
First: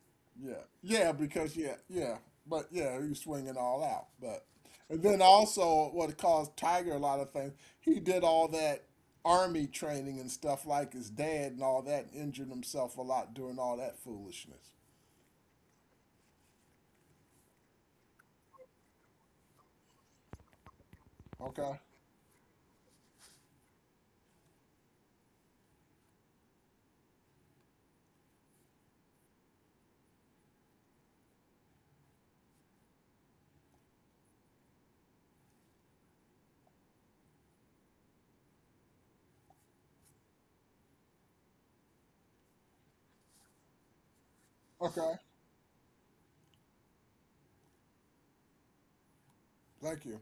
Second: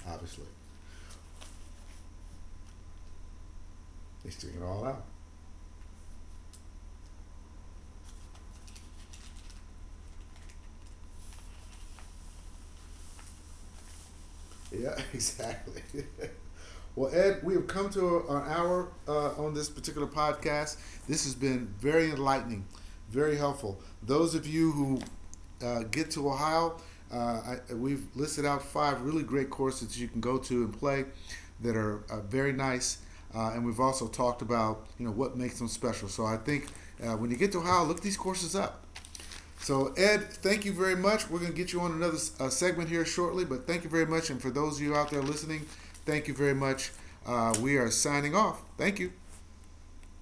Obviously,
Yeah. Yeah, because yeah, yeah. But yeah, he's swinging all out.
he's
But
doing it all
and
out.
then also what it caused Tiger a lot of things, he did all that army training and stuff like his dad and all that and injured himself a lot doing all that foolishness.
Yeah, exactly. (laughs) Well, Ed, we have come to our hour on this particular podcast. This has been
Okay.
very enlightening, very helpful. Those of you who get to Ohio, uh, we've listed out five really great courses you can go to and play that are very nice. And we've also talked about you know what makes them special. So I think when you get to Ohio, look these courses up. So, Ed, thank you very much. We're going to get you on another segment here shortly, but thank you very much. And for those of you out
Okay.
there listening, thank you very much. We are signing off. Thank you.
Thank you.